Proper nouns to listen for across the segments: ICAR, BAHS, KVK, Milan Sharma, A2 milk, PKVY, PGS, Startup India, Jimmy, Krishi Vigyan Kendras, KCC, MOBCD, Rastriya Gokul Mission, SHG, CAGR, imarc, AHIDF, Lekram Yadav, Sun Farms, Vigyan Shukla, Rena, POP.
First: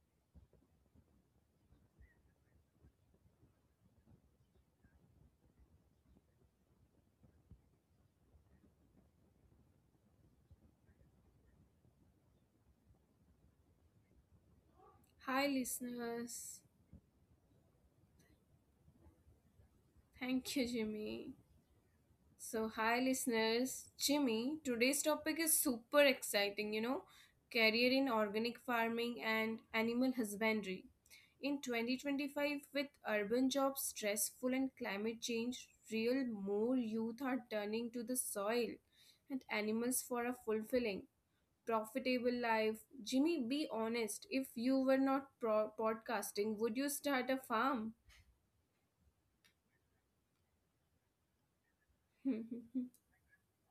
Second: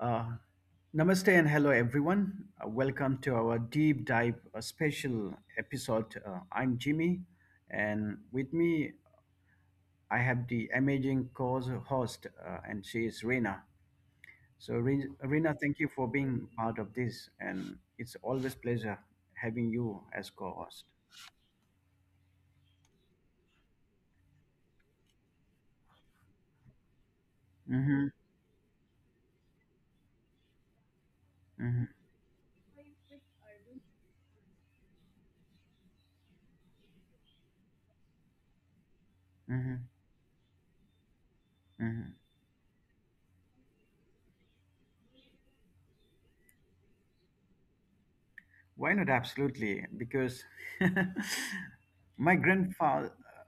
Uh, Namaste and hello, everyone. Welcome to our deep dive special episode. I'm Jimmy, and with me, I have the amazing co-host, and she is Rena. So, Hi, Rena, thank you for being listeners. part of this, and it's always pleasure having you as Thank you, co-host. Jimmy. So, hi, listeners. Jimmy, today's topic is super exciting, you know, career in Mm-hmm, organic farming and animal husbandry. In mm-hmm, 2025, with urban jobs stressful and climate change real, more youth are turning to the soil and mm-hmm, animals for a fulfilling, profitable mm-hmm. life. Jimmy, be honest. If you were not podcasting, would you start a farm? Why not? Absolutely. Because my grandfather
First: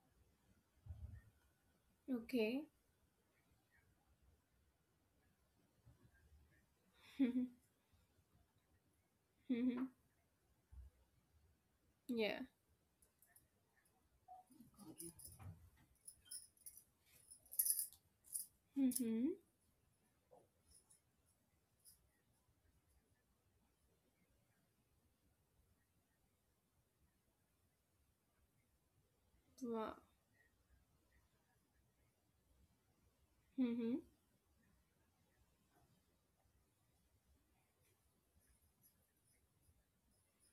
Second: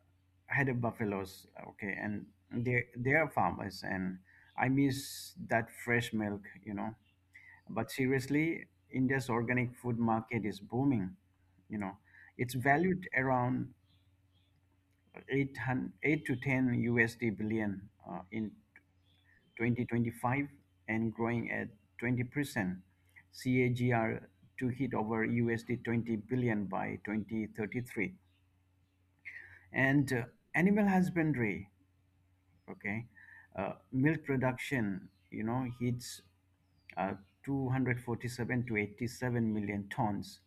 had a buffaloes, okay, and Okay. they are farmers, and I miss that fresh milk. But seriously, India's organic Mhm. food market is booming. You know, Yeah. it's valued around 808 to 10 USD billion in Mm-hmm. 2025 and growing at 20% CAGR to hit over USD 20 billion by 2033. Wow. And animal husbandry, okay, Mm-hmm. milk production, you know, hits uh, 247 to 87 million tons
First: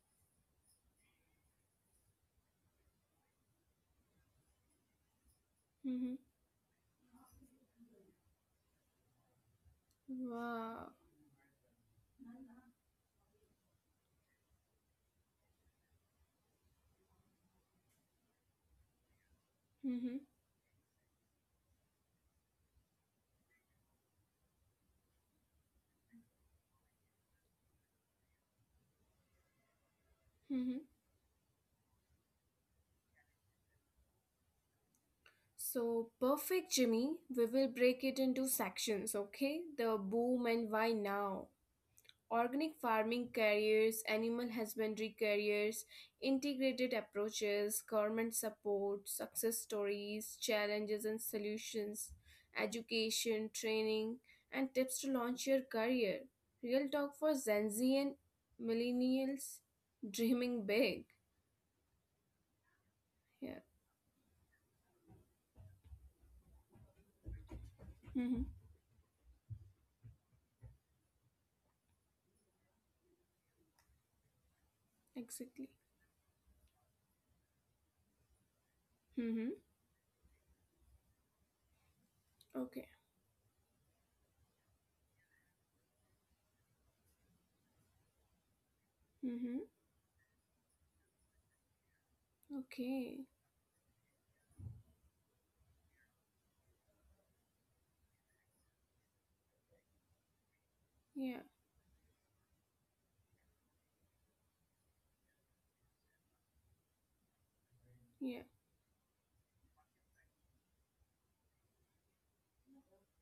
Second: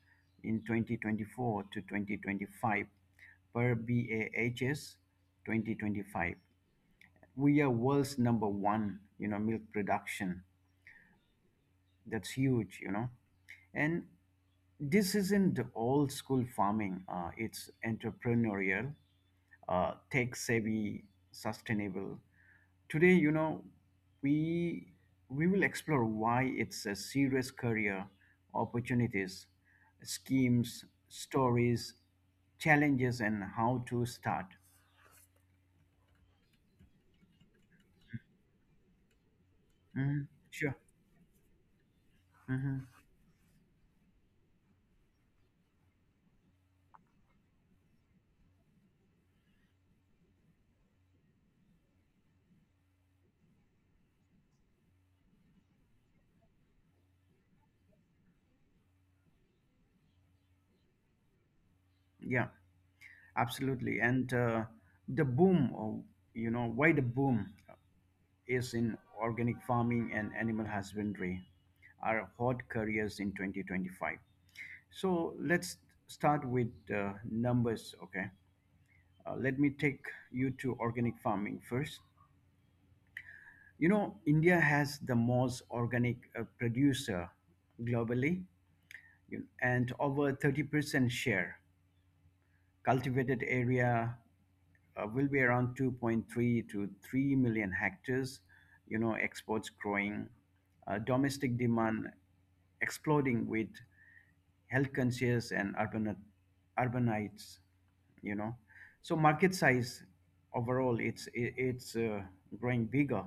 in 2024 to 2025 per BAHS Mm-hmm. 2025. We are world's number one, you know, milk production. Wow. That's huge, you know. And this isn't the old school farming. It's entrepreneurial, Mm-hmm. tech savvy, sustainable. Today, you know, we we will explore why it's a serious career, opportunities, Mm-hmm. schemes, stories, challenges, and how to start. So, perfect, Jimmy. We will break it into sections, okay? The hmm boom and Sure. why now. Organic hmm farming careers, animal husbandry careers, integrated approaches, government support, success stories, challenges and solutions, education, training, and tips to launch your career. Real talk for Gen Z and millennials dreaming big. Yeah, Yeah. absolutely. And the boom, or you know, why the boom Mm-hmm. is in organic farming and animal husbandry are hot careers in 2025. So Exactly. let's start with numbers, okay? Mm-hmm. Let me take you to organic farming first. Okay. You know, India has the most organic producer globally, Mm-hmm. and over 30% share. Okay. Cultivated area will be around 2.3 to 3 million hectares. You know, exports growing, Yeah. domestic demand exploding with health conscious and urbanites. You Yeah. know, so market size overall, it's growing bigger,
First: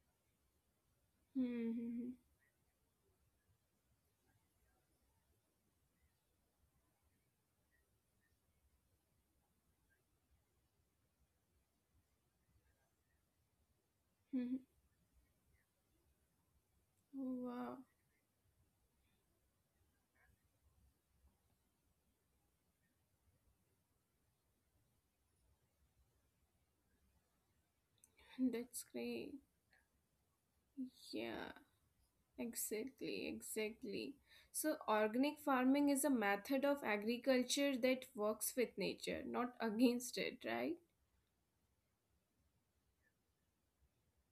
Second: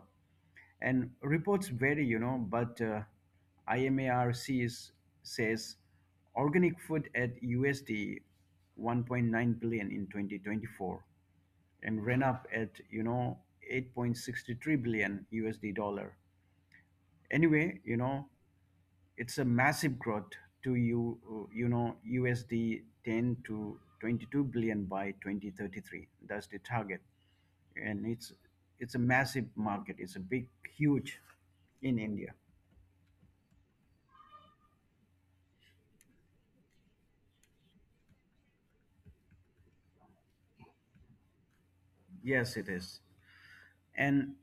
and reports vary, Mm-hmm. you know, but imarc is, says organic food at USD 1.9 billion in 2024 and ran up at, you know, Mm-hmm. Mm-hmm. 8.63 billion USD dollar. Anyway, Wow. you know, it's a massive growth to, you know, USD 10 to 22 billion by 2033. That's the target, and it's That's it's a great. massive market. It's a big, huge Yeah. in India. Exactly, exactly. So, organic farming is a method of agriculture that works with nature, not against it, right? Yes, it is, and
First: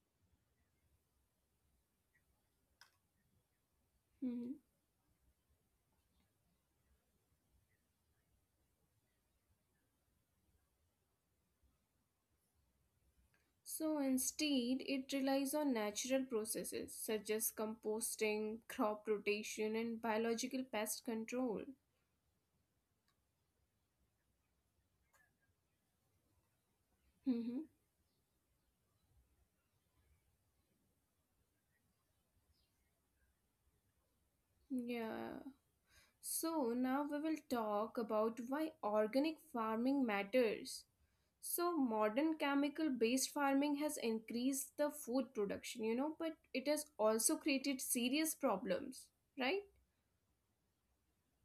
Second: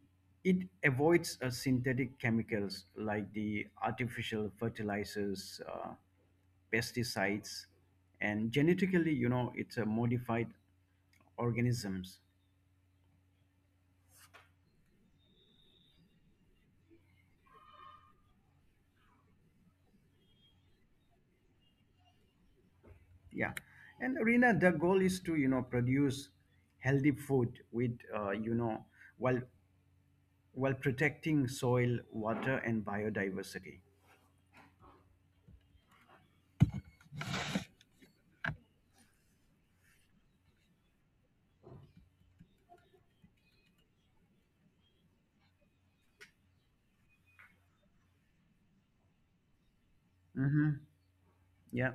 it avoids synthetic chemicals like the Hmm. artificial fertilizers. Pesticides and genetically, you know, it's a modified organisms. So, instead, it relies on natural processes such as composting, crop rotation, and biological pest control. Yeah, and Rina, the goal is to, you know, produce healthy food Hmm. with, while protecting soil, water and biodiversity. Yeah. So, now we will talk about why organic farming matters. So, modern chemical based farming has increased the food production, you know, but it has also created serious problems, right? hmm yeah.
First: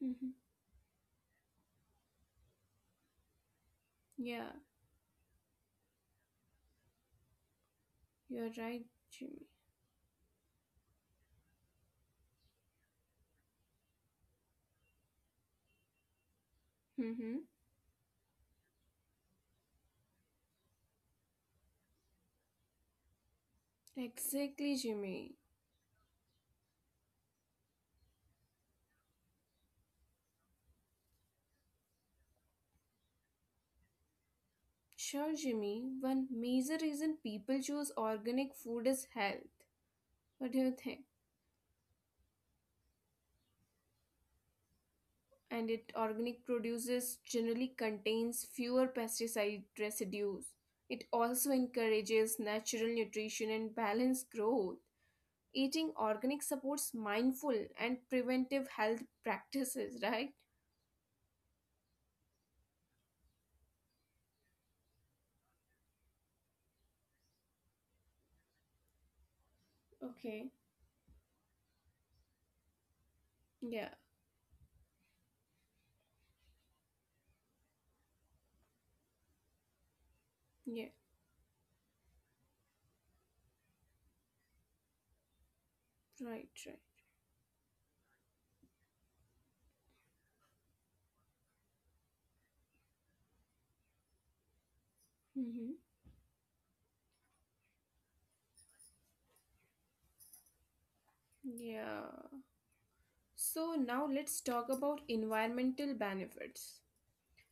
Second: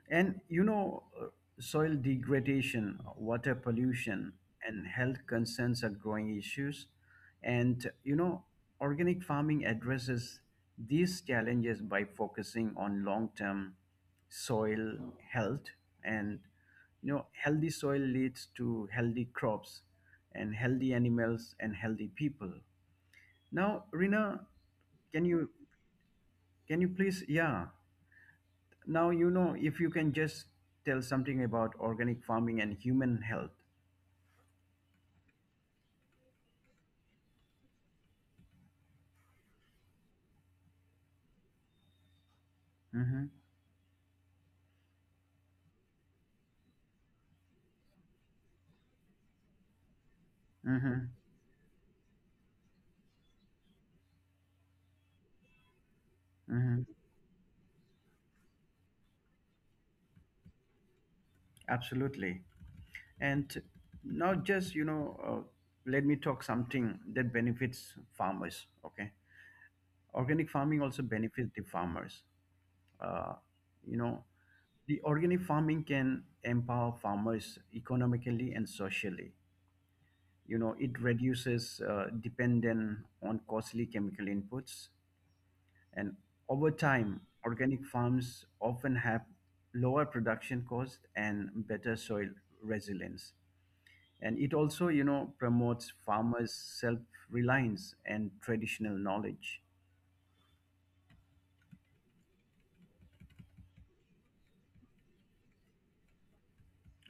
Hmm. And you know, soil degradation, water pollution, Yeah, and health concerns are growing issues. And you know, you're right, organic Jimmy. farming addresses these challenges by focusing on long term soil health. And you know, Mm-hmm. healthy soil leads to healthy crops, and healthy animals, and healthy people. Now, Rina, Exactly, Jimmy. can you can you please? Yeah, now, you know, if you can just tell something about organic farming and human health. Sure, Jimmy. One major reason people choose organic food is health. What do you think? Mm-hmm. And it organic produces generally contains fewer pesticide residues. It Mm-hmm. also encourages natural nutrition and balanced growth. Eating organic supports Mm-hmm. mindful and preventive health practices, right? Absolutely. And now, let me talk something that benefits farmers. Okay. Okay. Organic farming also benefits the farmers. Uh, Yeah, you know, the organic farming can empower farmers economically and socially. You yeah, know, it reduces dependence on costly chemical inputs. And right, right. over time, organic farms often have lower production costs and better soil resilience. And it also, you know, Mm-hmm. promotes farmers' self-reliance and traditional knowledge. Yeah. So now let's talk about environmental benefits.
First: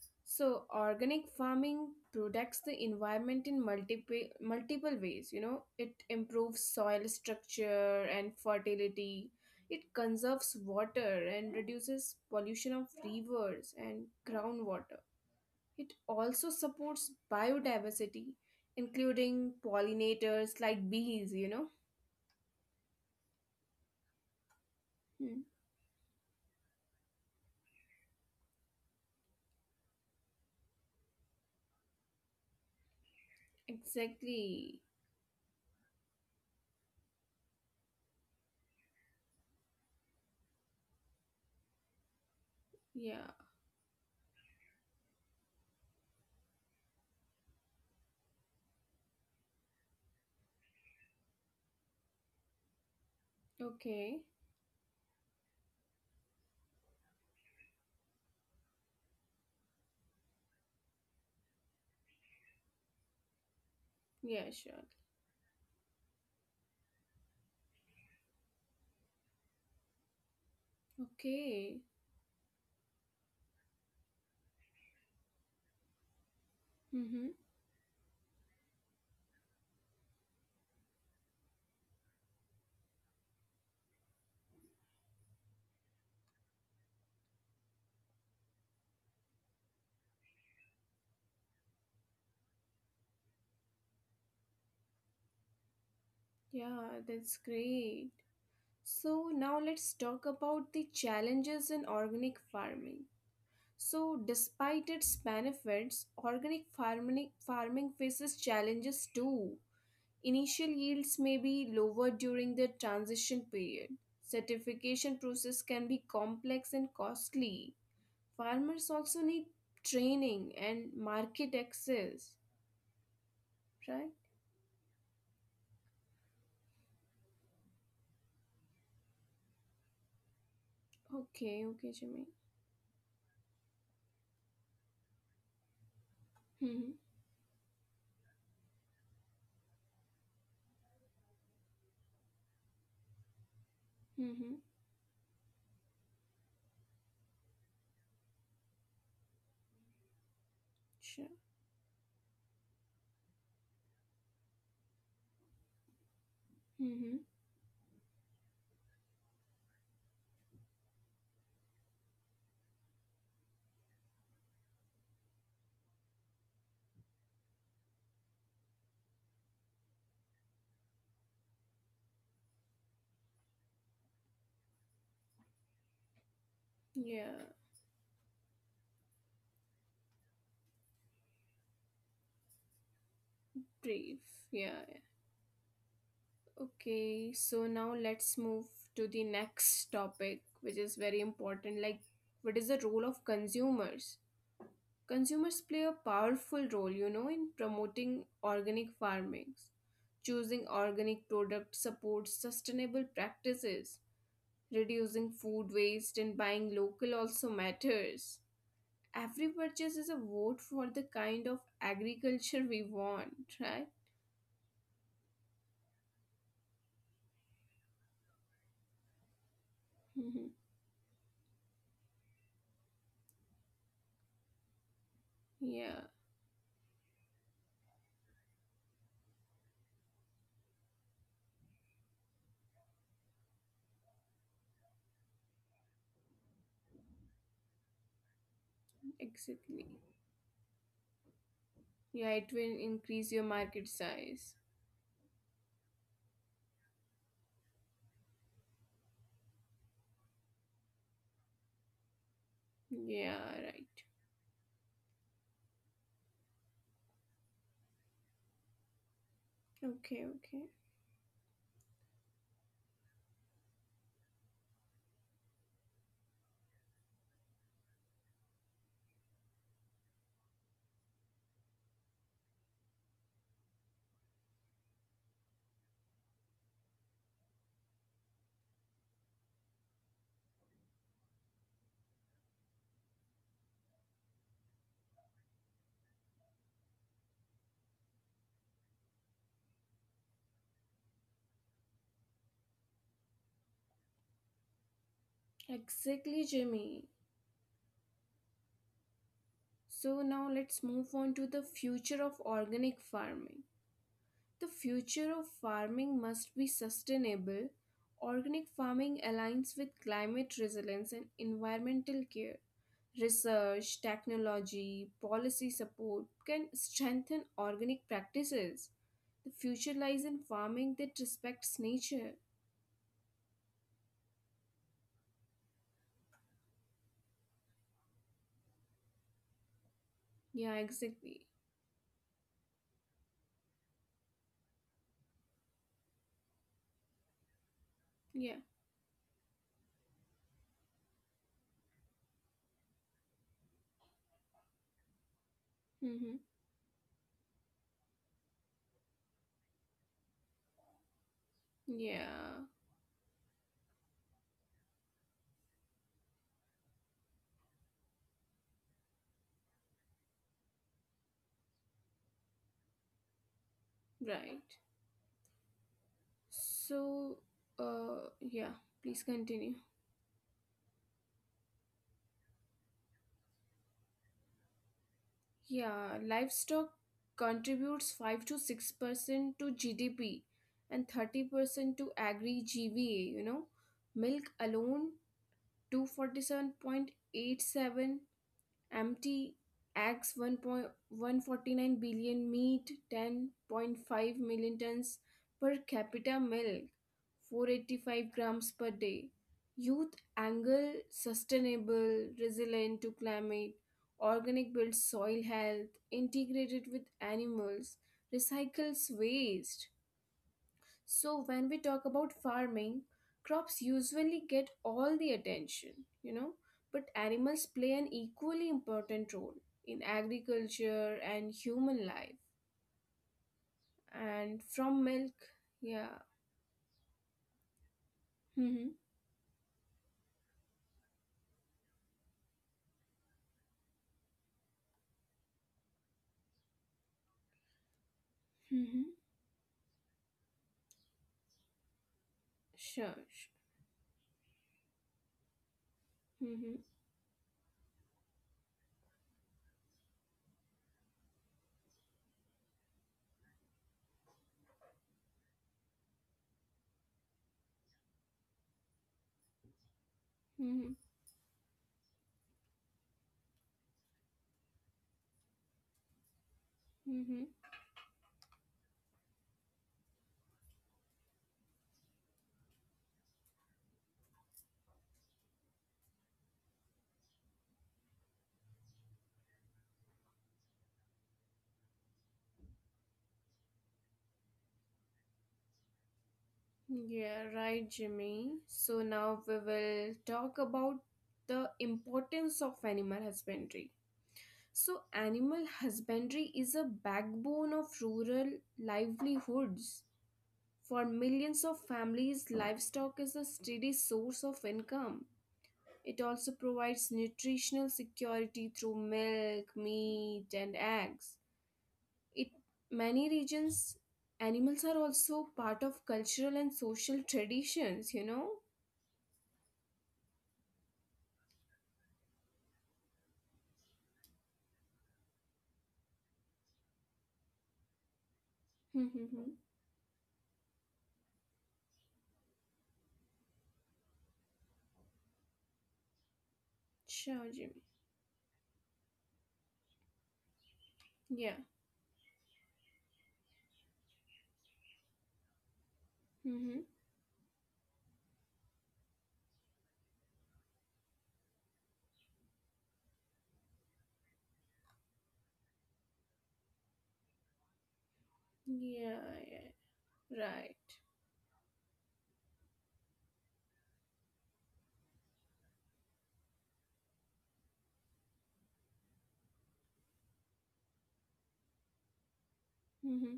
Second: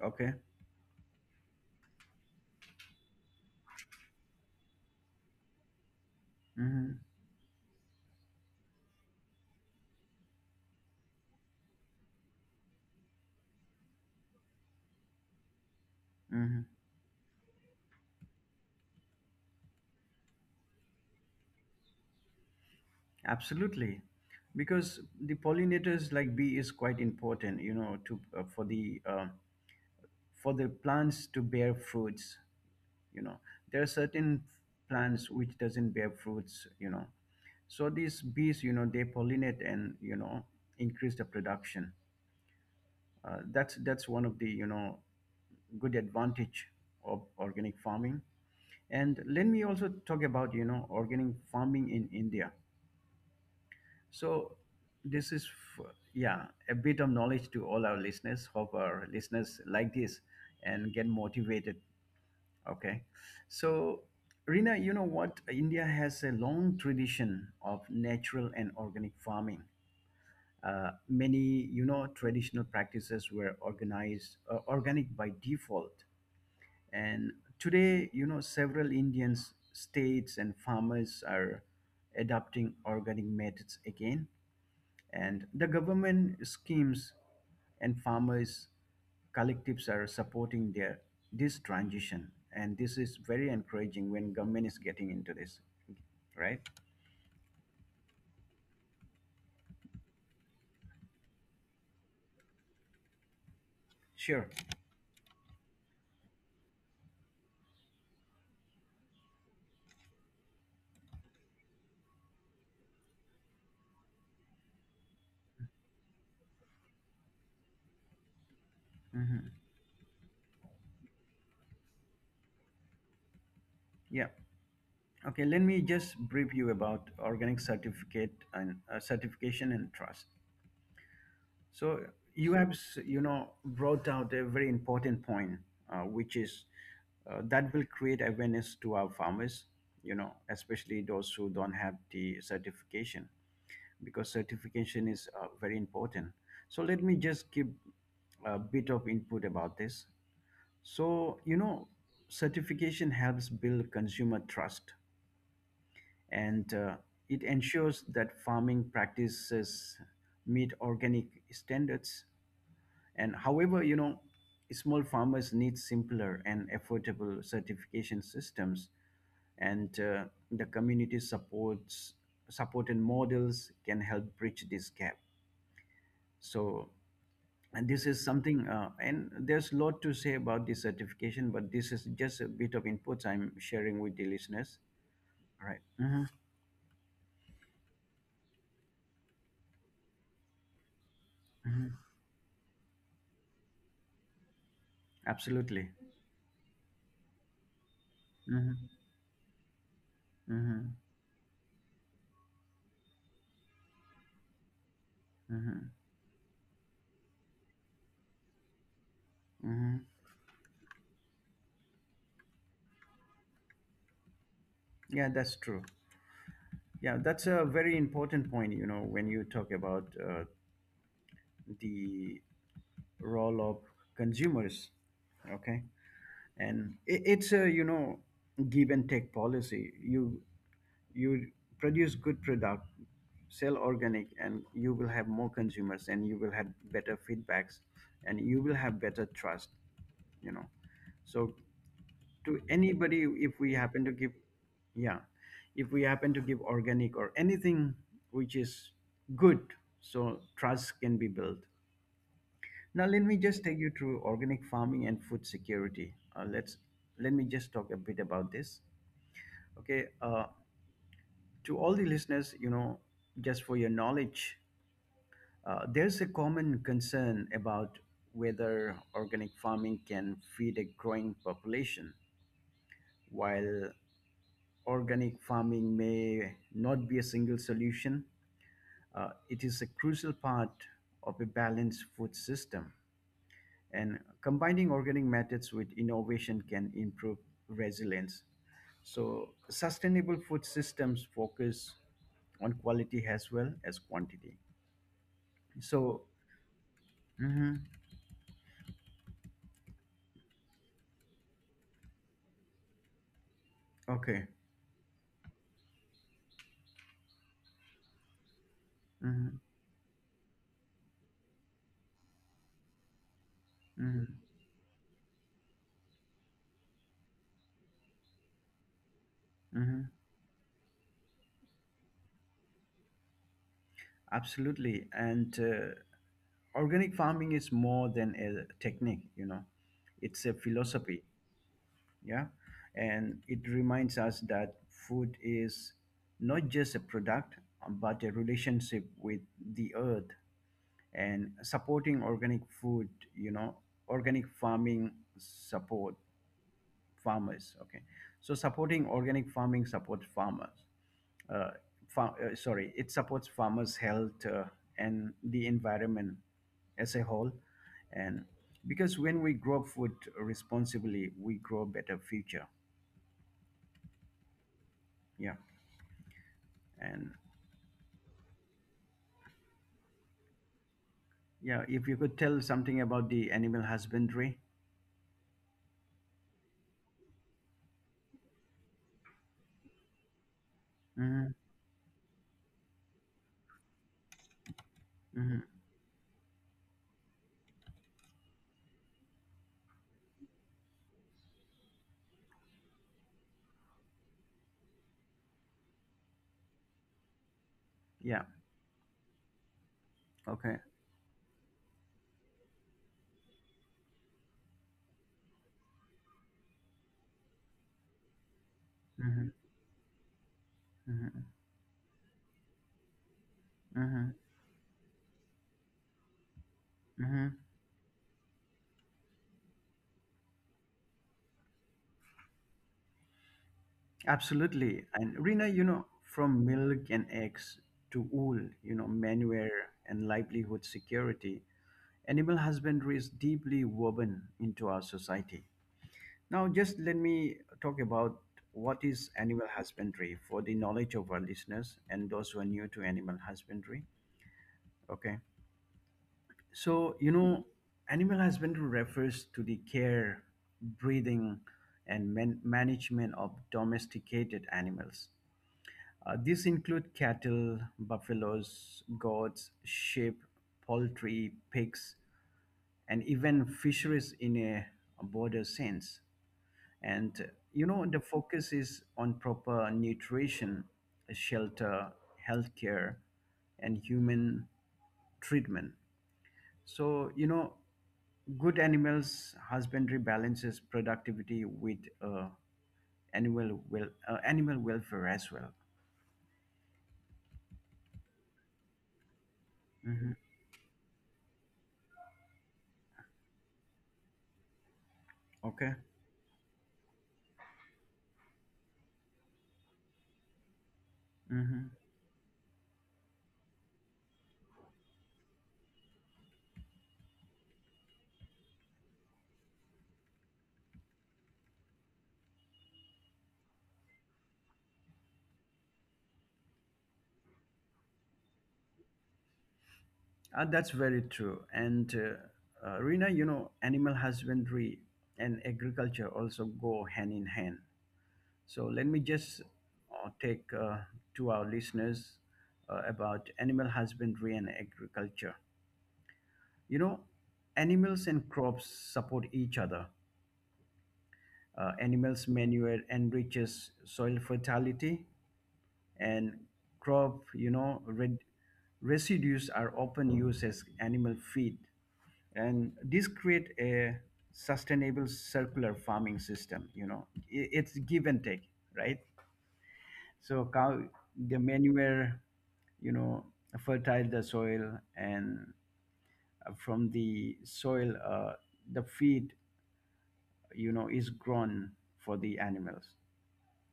Okay. So organic farming protects the environment in multiple ways, you know. It Mm-hmm. improves soil structure and fertility. It conserves water and reduces pollution of rivers and groundwater. It Mm-hmm. also supports biodiversity, including pollinators like bees, you know? Absolutely. Because the Hmm, pollinators like bee is quite important, you know, to for the plants to bear fruits, you know. There are certain exactly. plants which doesn't bear fruits, you know, so these bees, you know, they pollinate and, you know, increase the production. Yeah. That's one of the, you know, good advantage of organic farming. And let me also talk about, you know, organic farming in India. So Okay. this is f- yeah, a bit of knowledge to all our listeners. Hope our listeners like this and get motivated. Okay. So, Rina, Yeah, you know sure. what? India has a long tradition of natural and organic farming. Many, you know, Okay. traditional practices were organized organic by default. And Mm-hmm. today, you know, several Indian states, and farmers are adopting organic methods again. And the government schemes and farmers collectives are supporting their this transition, and this is very encouraging when government is getting into this, right? Yeah, that's great. So now let's talk about the challenges in organic farming. So Sure. despite its benefits, organic farming faces challenges too. Initial yields may be lower during the transition period. Certification process can be complex and costly. Farmers hmm also need training and market access, yeah, right? okay, let me just brief you about organic certificate and certification and trust. Okay, So okay, Jimmy. you have, you know, brought out a very important point, which is Mm-hmm. That will create awareness to our farmers, you know, especially those who don't have the certification, because Mm-hmm. certification is very important. So let me just give a bit of input about this. So Sure. you know, certification helps build consumer trust, and Mm-hmm. it ensures that farming practices meet organic standards. And however, you know, small farmers need simpler and affordable certification systems, and the community supports support and models can help bridge this gap. So, Yeah. and this is something, and there's a lot to say about this certification, but this is just a bit of inputs I'm sharing with the Brief. listeners. Yeah, Right. Mm-hmm, yeah. Okay. So now let's move to the next topic, which is very mm-hmm. important. Like, what is the role of consumers? Consumers Absolutely. play a powerful role, you know, in promoting Mm-hmm, organic farming. Choosing mm-hmm, organic products supports sustainable practices. Reducing food mm-hmm, waste and buying local also matters. Every mm-hmm. purchase is a vote for the kind of agriculture we want, right? Yeah, that's true. Yeah, that's a very important point, you know, when you talk about Mhm. the role of consumers, okay? Yeah, And it's a you know, give and take policy. You produce good product, sell organic, and you will have more consumers, and you will have better feedbacks, and you will have better trust, exactly. you know. So Yeah, to it will anybody, increase your if we market happen to give size. yeah if we happen to give organic or anything which is good, so trust can be built. Now let me Yeah, just take you right. through organic farming and food security. Let me just talk a bit about this, okay. Okay, okay. To all the listeners, you know, just for your knowledge, there's a common concern about whether organic farming can feed a growing population. While organic farming may not be a single solution, it is a crucial part of a balanced food system. And combining organic methods with innovation can improve resilience. So, sustainable food systems focus on quality as well as quantity. So, Exactly, Jimmy. mhm, So now let's move on to the future of organic farming. okay. The future of farming must be sustainable. Organic farming hmm aligns with climate resilience and environmental care. Research, hmm technology, policy support can strengthen organic practices. The hmm future lies in farming that respects nature. Absolutely. And organic farming is more than a technique, you know, it's a Yeah, philosophy. exactly. Yeah. And it reminds us that food is not just a product, but a Yeah. relationship with the earth. And supporting organic food, you know, organic farming support Mm-hmm. farmers. Okay. So supporting organic farming supports farmers, uh, sorry, Yeah. it supports farmers' health and the environment as a whole. And because when we grow food responsibly, we grow a better future. Right. Yeah. And So, yeah. Please continue. yeah, if you could tell something about the animal husbandry. Yeah, livestock contributes 5 to 6% to GDP hmm and 30% to agri GVA, you know. Milk hmm alone 247.87 empty acts 1.149 billion meat 10.5 million tons per capita milk Yeah. 485 grams per day, youth Okay. angle sustainable resilient to climate, organic builds soil health integrated with animals, recycles hmm waste. hmm So, when we talk about farming, crops hmm usually get all the attention, you know, but hmm animals play an equally important role in agriculture and human life. And Absolutely. from And milk, Rina, you know, yeah. from milk and eggs to wool, you know, Mm-hmm, manure and livelihood security, animal husbandry is deeply woven into our society. Now, just let me talk about what is mm-hmm. animal husbandry for the knowledge of our listeners and those who are new to Sure, sure. animal husbandry. Okay. Mm-hmm, So, you know, animal husbandry refers to the care, breeding, and management of domesticated animals. These include cattle, buffaloes, goats, sheep, mm-hmm, poultry, pigs, and even fisheries in a broader sense. And you mm-hmm. know, the focus is on proper nutrition, shelter, healthcare, and human treatment. So, you know, good animals husbandry balances productivity with uh, animal welfare as well. Yeah, right, Jimmy. So now we hmm will talk about the importance of animal husbandry. So, Okay. animal husbandry is a backbone of rural livelihoods. For hmm millions of families, livestock is a steady source of income. It also provides nutritional security through milk, meat, and eggs. It many regions animals are also part of cultural and social traditions, you know? That's very true. And Rina, you know, animal husbandry and agriculture also go hand in hand. So let me just Mm-hmm. Take to our listeners about animal husbandry and agriculture. You know, Sure, animals Jimmy. and crops support each other. Yeah. Animals' manure enriches soil fertility, and Mm-hmm. crop, you know, red, residues are often used as animal feed, and this create a sustainable circular farming system, you know. It's give and take, right? Yeah, yeah. So cow, Right. the manure, you know, fertile the soil, and from the soil, the feed, you know, is grown for the animals. Mm-hmm.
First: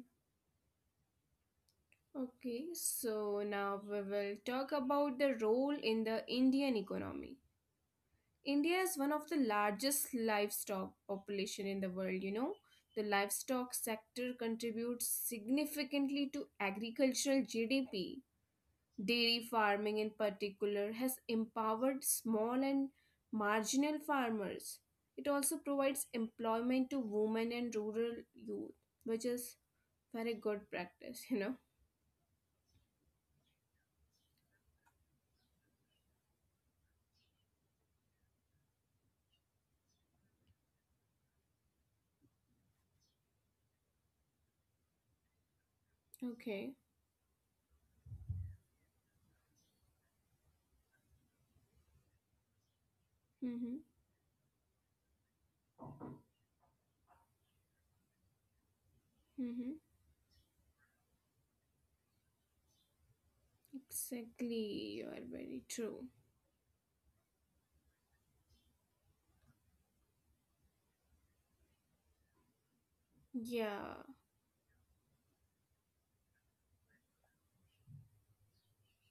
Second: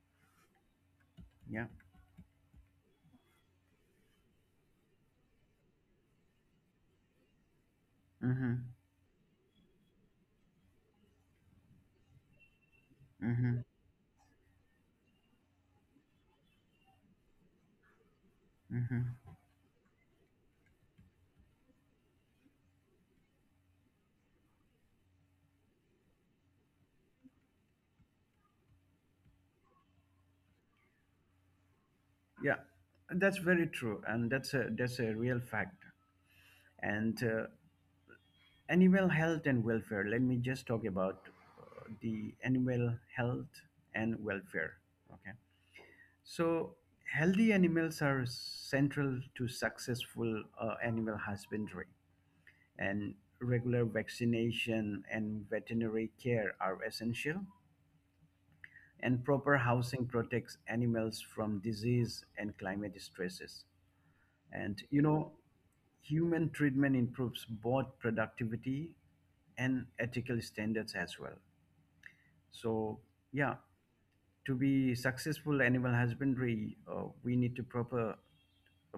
Yeah. Okay, so now we will talk about the role in the Indian economy. Mm-hmm. India is one of the largest livestock population in the world, you know. The livestock Mm-hmm. sector contributes significantly to agricultural GDP. Mm-hmm. Dairy farming in particular has empowered small and marginal farmers. It also provides employment to women and rural youth, which is very good practice, you know. Yeah, that's very true, and that's a real fact. And animal health and welfare. Let me just talk about the animal health and welfare. Okay. Okay. So, healthy animals are central to successful animal husbandry, and Mhm. regular vaccination and veterinary care are essential. And proper housing protects animals from disease and climate stresses. Exactly, And you are you know, very true. human treatment improves both productivity and ethical standards as well. So, yeah, Yeah, to be successful animal husbandry, we need to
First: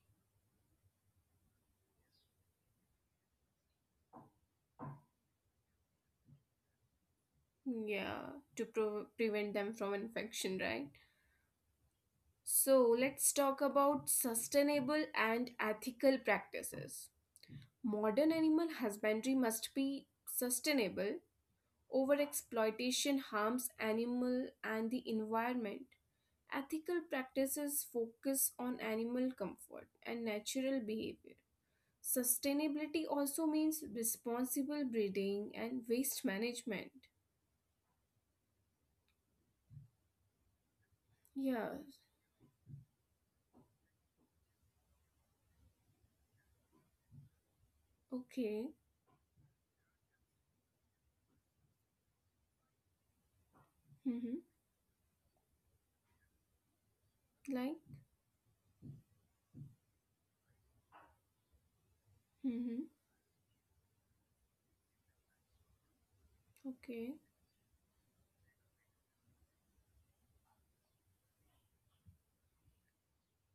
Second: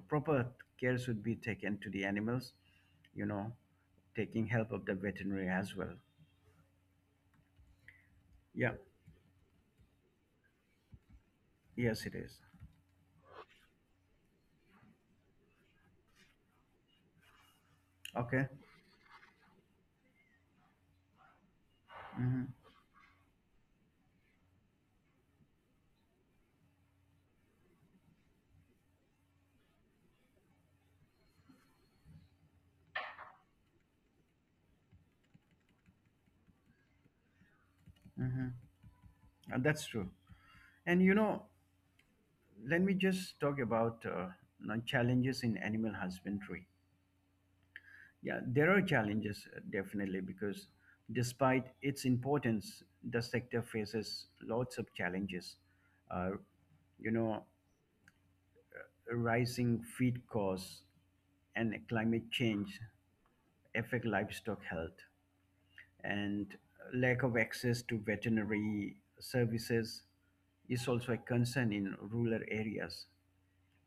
proper care should be taken to the animals. You know, taking help of the veterinary as well. yeah, Yeah, to prevent them from infection, right? yes, it is. So let's talk about sustainable and ethical practices. Modern Okay. animal husbandry must be sustainable. Mm-hmm. Overexploitation harms animal and the environment. Ethical practices focus on animal comfort and natural behavior. Sustainability also means responsible breeding and waste management. Mm-hmm. And that's true. And you know, Yes, let me just talk about you know, challenges in animal husbandry. Yeah, there are okay. challenges definitely, because despite its importance, the sector faces Mm-hmm. lots of challenges. Uh, you know, Like, rising feed costs and climate change mm-hmm. affect livestock health, and lack of Okay, access to veterinary services is also a concern in rural areas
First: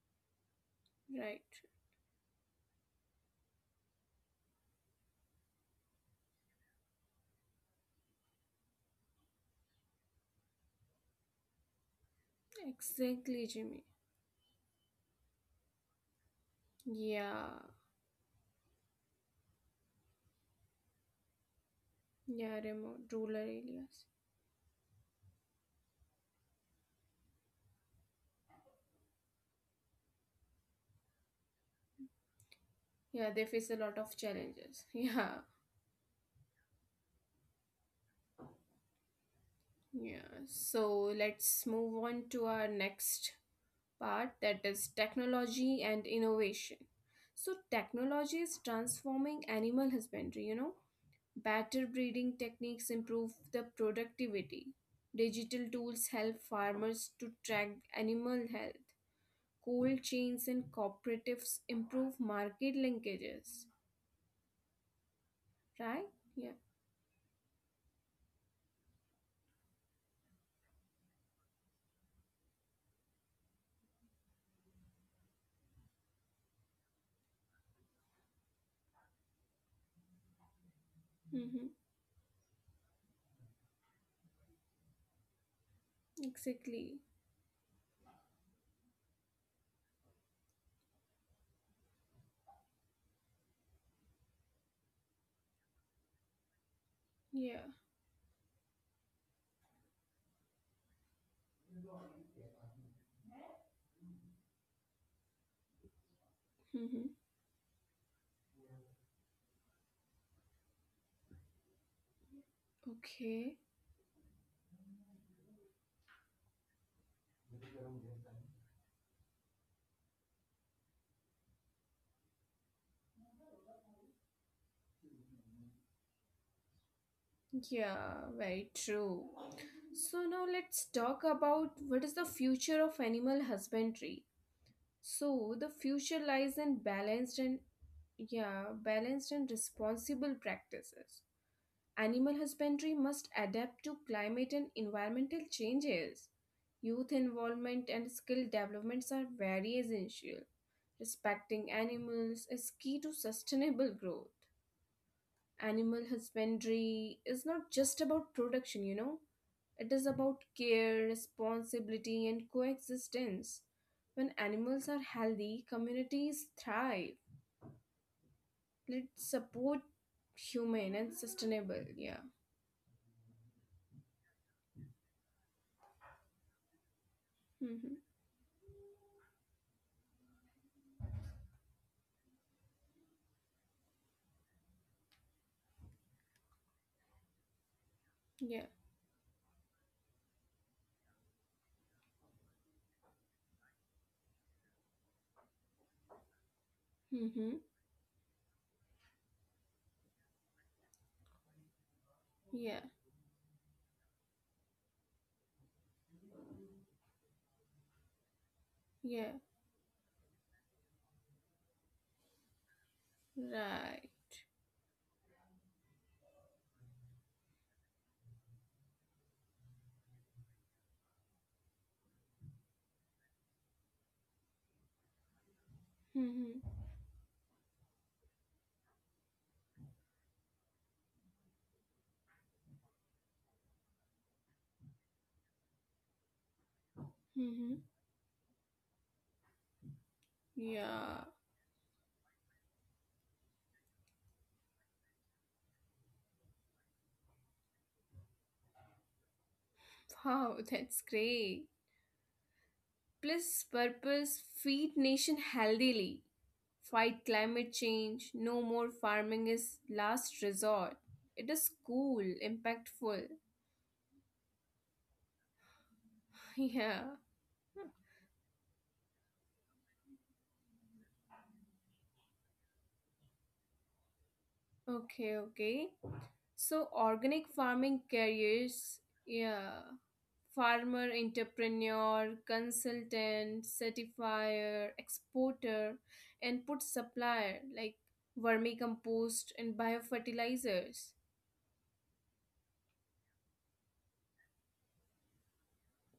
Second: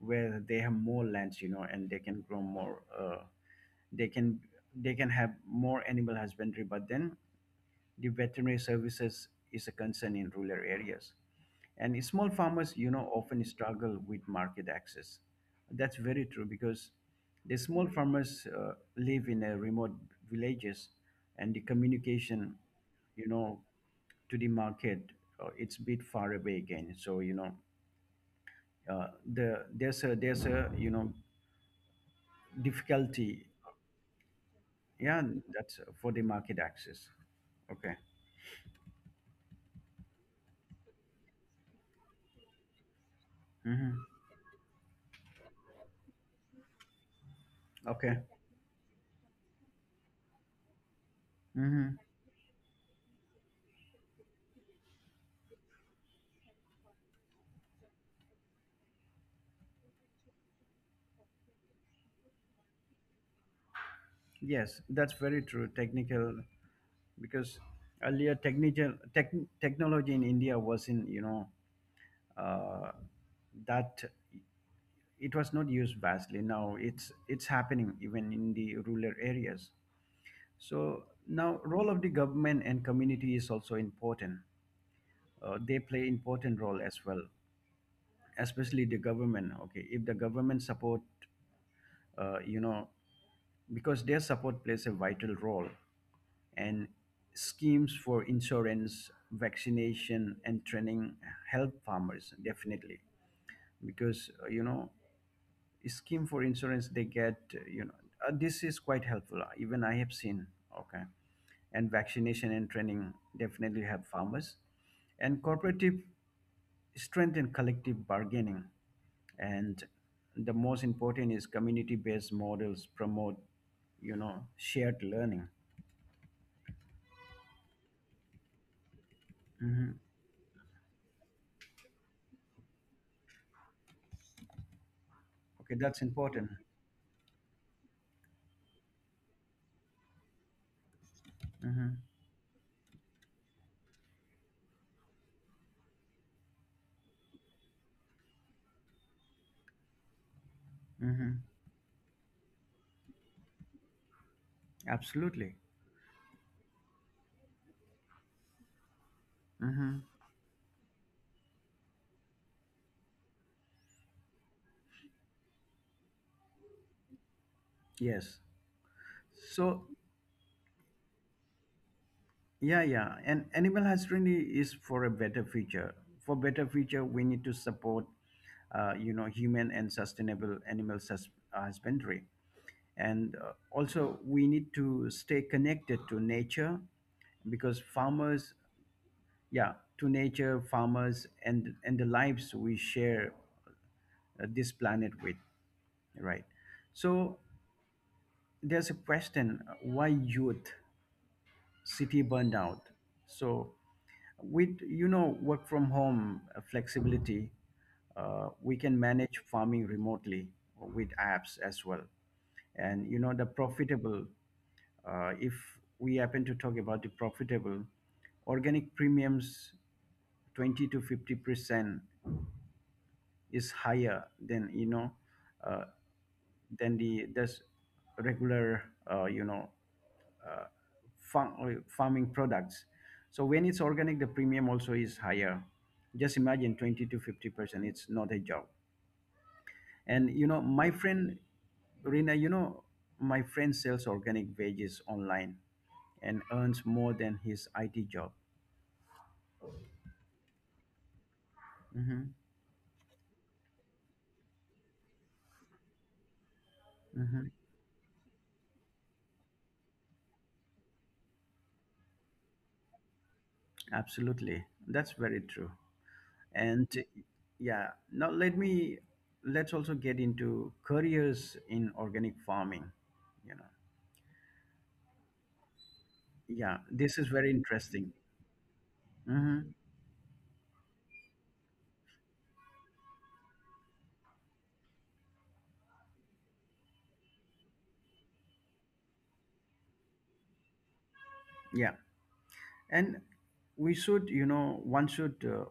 where they have more lands, right. you know, and they can grow more, they can they can have more animal husbandry, but then the veterinary services is a concern in rural areas, and small farmers, you know, often Exactly, Jimmy. struggle with market access. That's very true, because the Yeah, small farmers live in a remote villages, and the communication, yeah, remote you rural know, areas. to the market, it's a bit far away. Again, so you know, uh, there's a you know difficulty. Yeah, they face a lot of challenges. Yeah, Yeah, that's for the market access. Okay. yeah. So let's move on to our next Hmm. part, that is technology and innovation. So Okay. technology is transforming animal husbandry, you know. Hmm. Better breeding techniques improve the productivity. Digital tools help farmers to track animal health. Cold chains and cooperatives improve market linkages. Yes, that's very true. Right? Technical, Yeah. because earlier technical technology in India was in, you know, uh, that it was not used vastly. Now it's happening even in the rural areas. So now Mm-hmm. role of the government and community is also important. They play important role Exactly. as well, especially the government. Okay, if the government support, uh, you know because their support plays a vital role, and Yeah. schemes for insurance, vaccination, and training help farmers definitely, because you know, scheme for Mm-hmm. insurance they get, this is quite helpful. Even I have seen. Okay. And vaccination and Okay. training definitely help farmers, and cooperative strength and collective bargaining, and the most important is community based models promote, you know, shared learning. Yeah, very true. So now Hmm. let's talk about what is the future of animal husbandry. So the Okay, future that's lies important. in balanced and, yeah, balanced and responsible practices. Hmm. Animal husbandry must adapt to climate and environmental changes. Youth involvement and skill developments are very essential. Respecting Hmm. animals is key to sustainable growth. Absolutely. Animal husbandry is not just about production, you know, it is about Hmm. care, responsibility, and coexistence. When animals are healthy, communities thrive. Yes. Let's support So human and sustainable. Yeah. yeah, yeah. And animal husbandry is for a better future. For better future, we Hmm. need to support, you know, human and sustainable animal husbandry, and also we need to stay connected to nature, because Yeah. farmers, yeah, to nature, farmers, and the lives we share this planet with, right? Hmm. So there's a question: why youth city Yeah, burned out? So with, you know, work from home flexibility, yeah, we can manage farming remotely with apps as well. And you know, the right. profitable, if we happen to talk about the profitable organic premiums, 20 to 50% is higher than, you know, uh, Mm-hmm, than the this regular, uh, you know uh, farming products. So when it's organic, the premium also is higher. Just imagine 20 mm-hmm. to 50%. It's not a job. And you Yeah, know, my friend Rina, you know, my friend sells organic veggies online and earns more than his IT job. wow, that's great. Hmm. Plus, purpose feed nation healthily, fight climate Hmm. change, no more farming is last resort. It is cool, impactful. Absolutely, that's very true. Yeah, And yeah, now let me, let's also get into careers in organic farming. You know, okay, okay. So, yeah, organic this is very farming interesting. careers, yeah, Hmm. farmer entrepreneur, consultant, certifier, exporter, and put supplier like vermicompost and biofertilizers. Yeah, and we should, you know, one should.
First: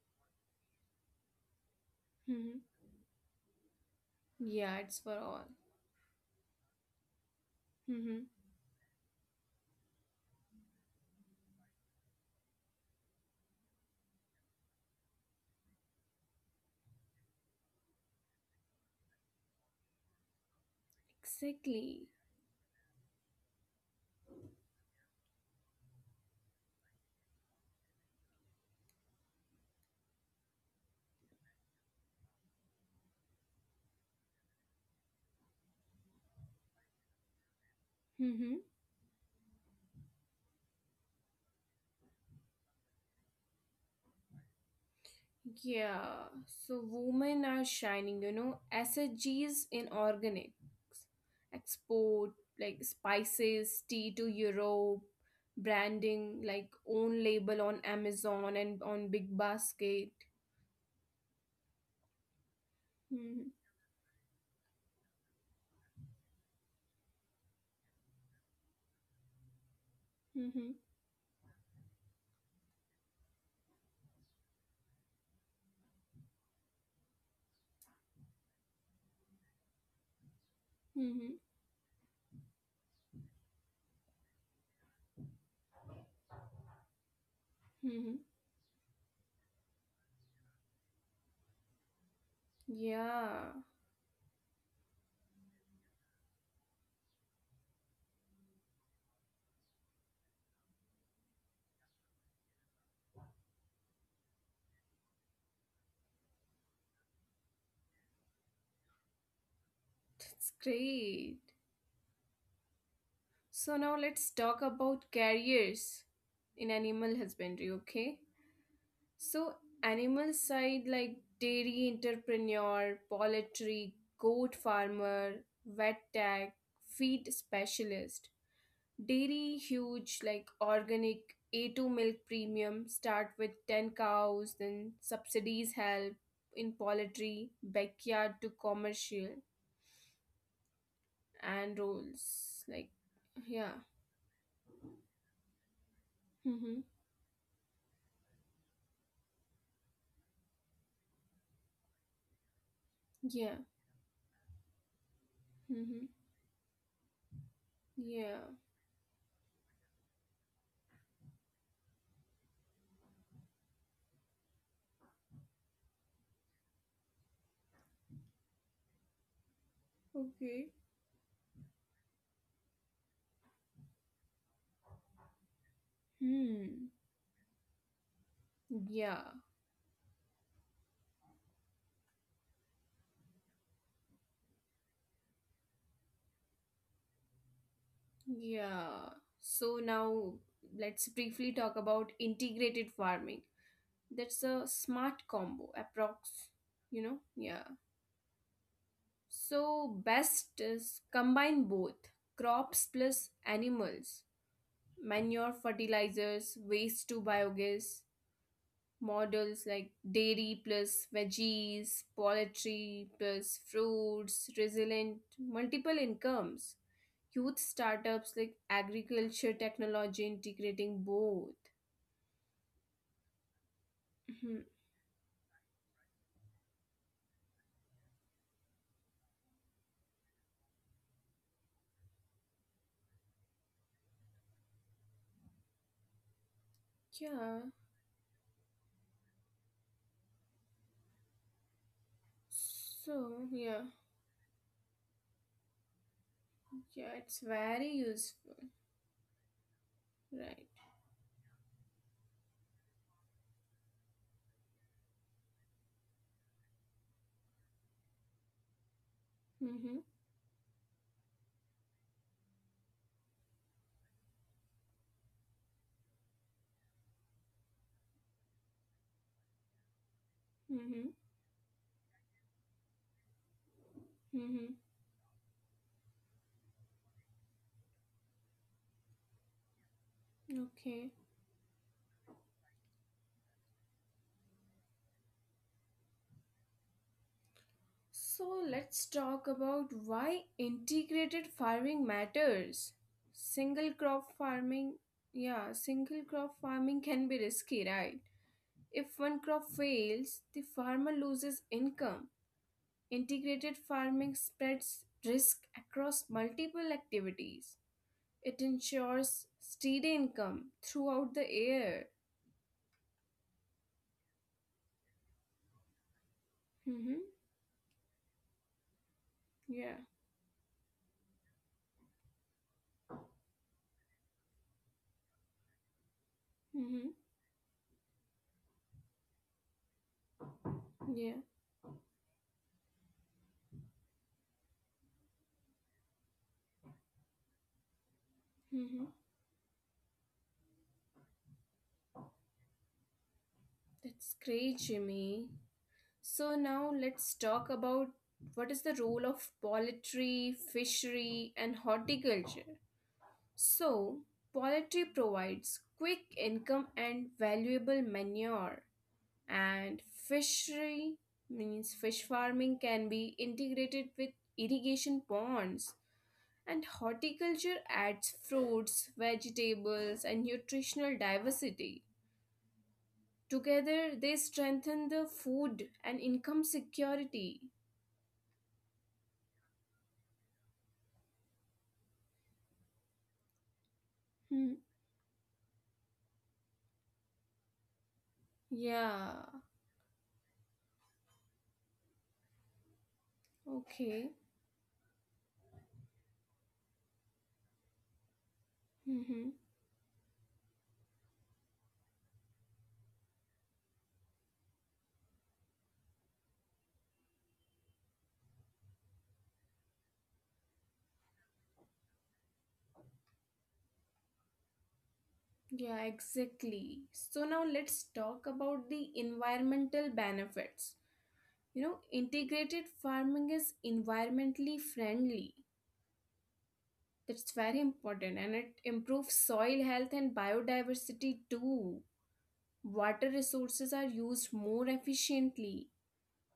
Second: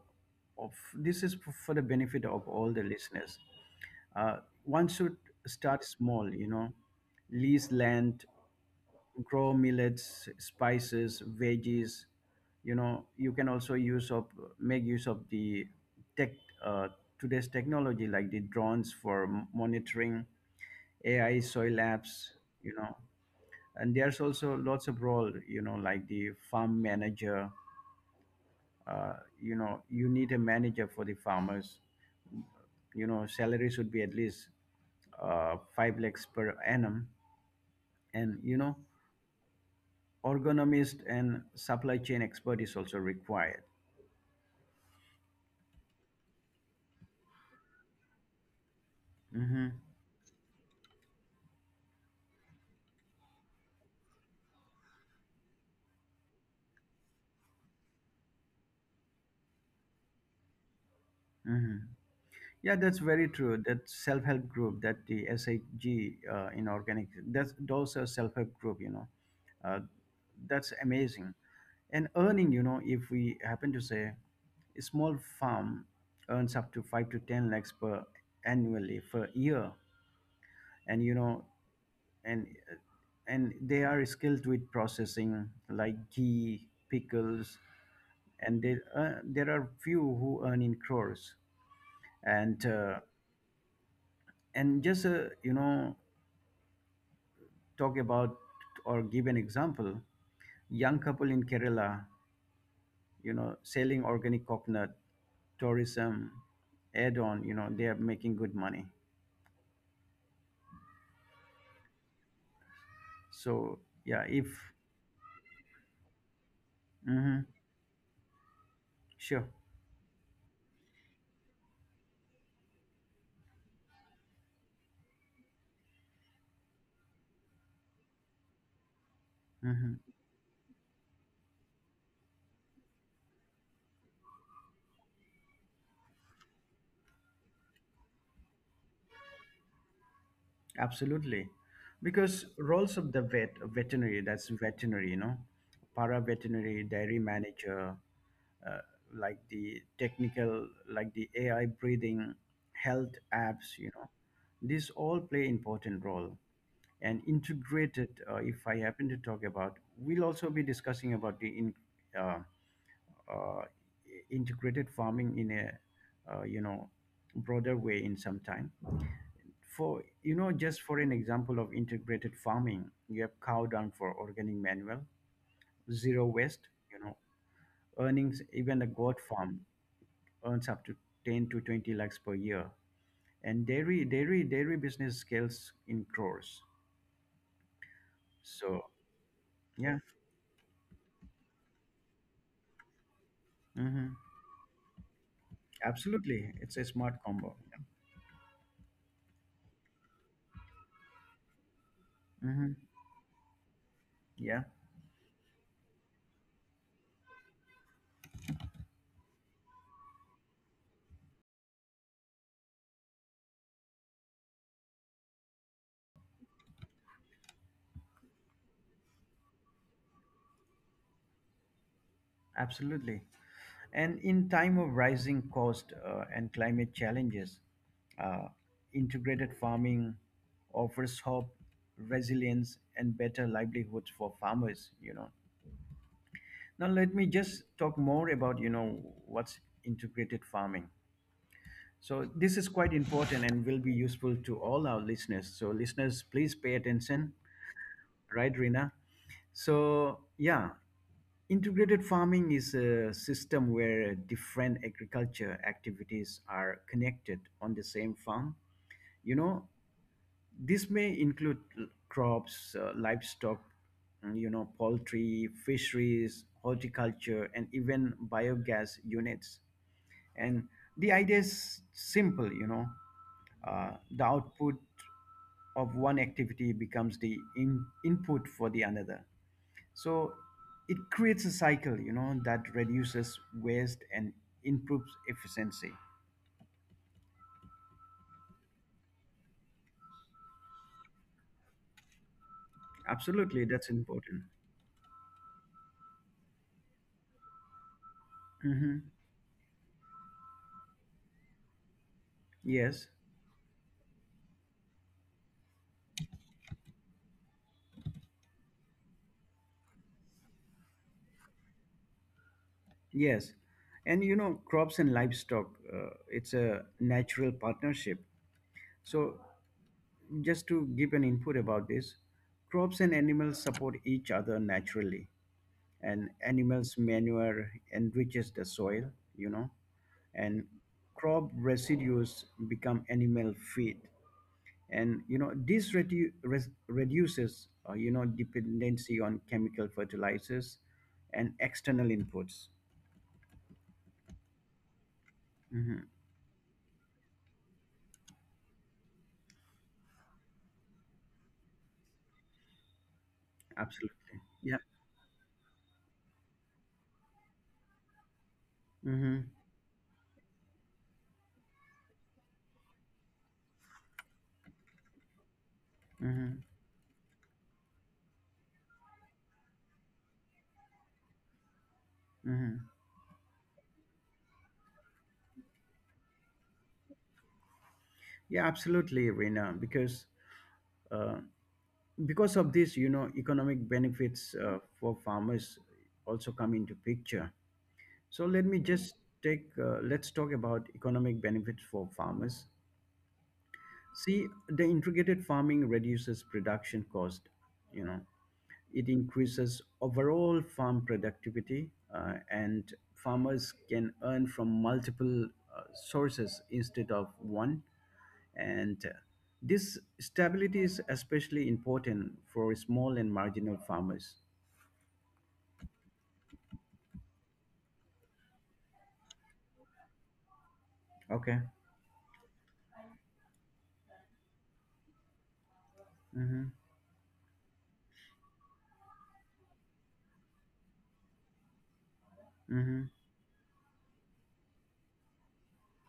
Of this is for the benefit of Mhm. all the listeners. Uh, Yeah, one it's for should all. start small, you know, lease Mhm. land, grow millets, spices, veggies. You know, you can also use of make use of the tech, uh, today's technology, like the drones for monitoring, AI soil Exactly. labs. You know, and there's also lots of role, you know, like the farm manager, uh, you know, you need a manager for the farmers. You know, salary should be at least 5 lakhs per annum, Mhm. and you know, ergonomist and supply chain expert is also required. Yeah, so women are shining, you know, SHG's in Hmm. organics, export like spices, tea to Europe, branding like own label on Amazon and on Big Basket. Hmm. Yeah, that's Mhm, very true. That self-help group, that the SHG in organic, that's those are self-help group. You know, uh, mhm, that's amazing. And earning, you know, if we happen to say, a small farm earns up to 5 to 10 lakhs per annually per year, and you mhm, know, and uh, and they are skilled with processing like ghee, pickles, mhm. and they, there are few who earn in crores. And uh, Yeah, and just you know, talk about or give an example, young couple in Kerala, you know, selling organic coconut, tourism add on, you know, they are making good money. that's great. So now So let's yeah, talk if. about careers in animal Hmm. husbandry, okay? So, Sure. animal side like dairy entrepreneur, poultry, goat farmer, vet tech, feed specialist. Dairy Hmm. huge like organic A2 milk premium start with 10 cows, then subsidies help in poultry, backyard to commercial Absolutely. and rolls. Because Like, roles of the yeah. Veterinary that's veterinary, you know, para Mm-hmm. veterinary, dairy manager, uh, like the technical, like the AI breathing, health Yeah. apps, you know, these all play Mm-hmm. important role. And integrated. Yeah. If I happen to talk about, we'll also be discussing about the uh, uh, integrated farming in a, you know, broader way in some time. For Okay. you know, just for an example of integrated farming, you have cow dung for organic manual, zero Hmm. waste, you know, earnings, Yeah. even a goat farm earns up to 10 to 20 lakhs per year. And dairy business scales in crores. Yeah. So So now yeah. let's briefly talk about integrated farming. That's a Hmm. smart combo, approx. Absolutely, You know, it's a smart yeah. combo. So best is combine both crops Hmm. plus animals, Yeah, manure, fertilizers, waste to biogas, models like dairy plus veggies, poultry plus fruits, resilient multiple incomes. Youth startups like agriculture technology integrating both. absolutely. Mhm. And in time of rising cost and climate challenges, uh, integrated farming offers hope, resilience, and better livelihoods for farmers. You know. Now Yeah, let me just talk more about, you know, what's integrated farming. So this is quite so yeah, important and will be useful to all our listeners. So listeners, yeah, please pay it's very attention, useful, right, Rina? right? So yeah, integrated farming is a system where different agriculture activities are connected on the same farm. You Mm-hmm, know, this may include crops, livestock, mm, you know, poultry, fisheries, horticulture, and even biogas units. mm-hmm, And the idea is simple, you know. Mm-hmm. The output of one activity becomes the input for the another. So Okay, it creates a cycle, you know, that reduces waste and improves efficiency. so let's talk about why integrated farming matters. Single Absolutely, crop that's farming, important. yeah, single crop farming can be risky, right? If one Hmm. crop fails the farmer loses income. Yes. Integrated farming spreads risk across multiple activities. It ensures steady income throughout the year. Yes. And you know, crops and livestock, it's Mm-hmm. a natural partnership. So, Yeah. just to give an input about this, crops and animals support each other naturally. And Mm-hmm. animals' manure enriches the soil, you know, and Yeah. crop residues become animal feed. And, you know, this reduces, you know, Mm-hmm. dependency on chemical fertilizers and external inputs. That's great, Jimmy. So Hmm. now let's talk about what is the role of poultry, fishery, and horticulture. So, Absolutely. poultry Yeah. provides quick income and valuable manure, Mm-hmm. and fishery means fish farming can be integrated with irrigation ponds, and Mm-hmm. horticulture adds fruits, vegetables, and nutritional diversity. Mm-hmm. Together they strengthen the food and income security. Yeah, absolutely, Reena. Uh, because of this, you know, economic Hmm. benefits for farmers also come into picture. So let Yeah, me, mm, just take. Let's talk about economic benefits for farmers. okay. See, the integrated farming reduces production cost. You know, Hmm. it increases overall farm productivity, and farmers can earn from multiple uh, sources instead of one. And this stability is especially important for small and marginal farmers. Yeah, exactly. So now let's talk about the environmental benefits. You know, Okay. integrated farming is environmentally friendly. Mm-hmm. That's very important and it improves soil health and biodiversity too. Water Mm-hmm. resources are used more efficiently.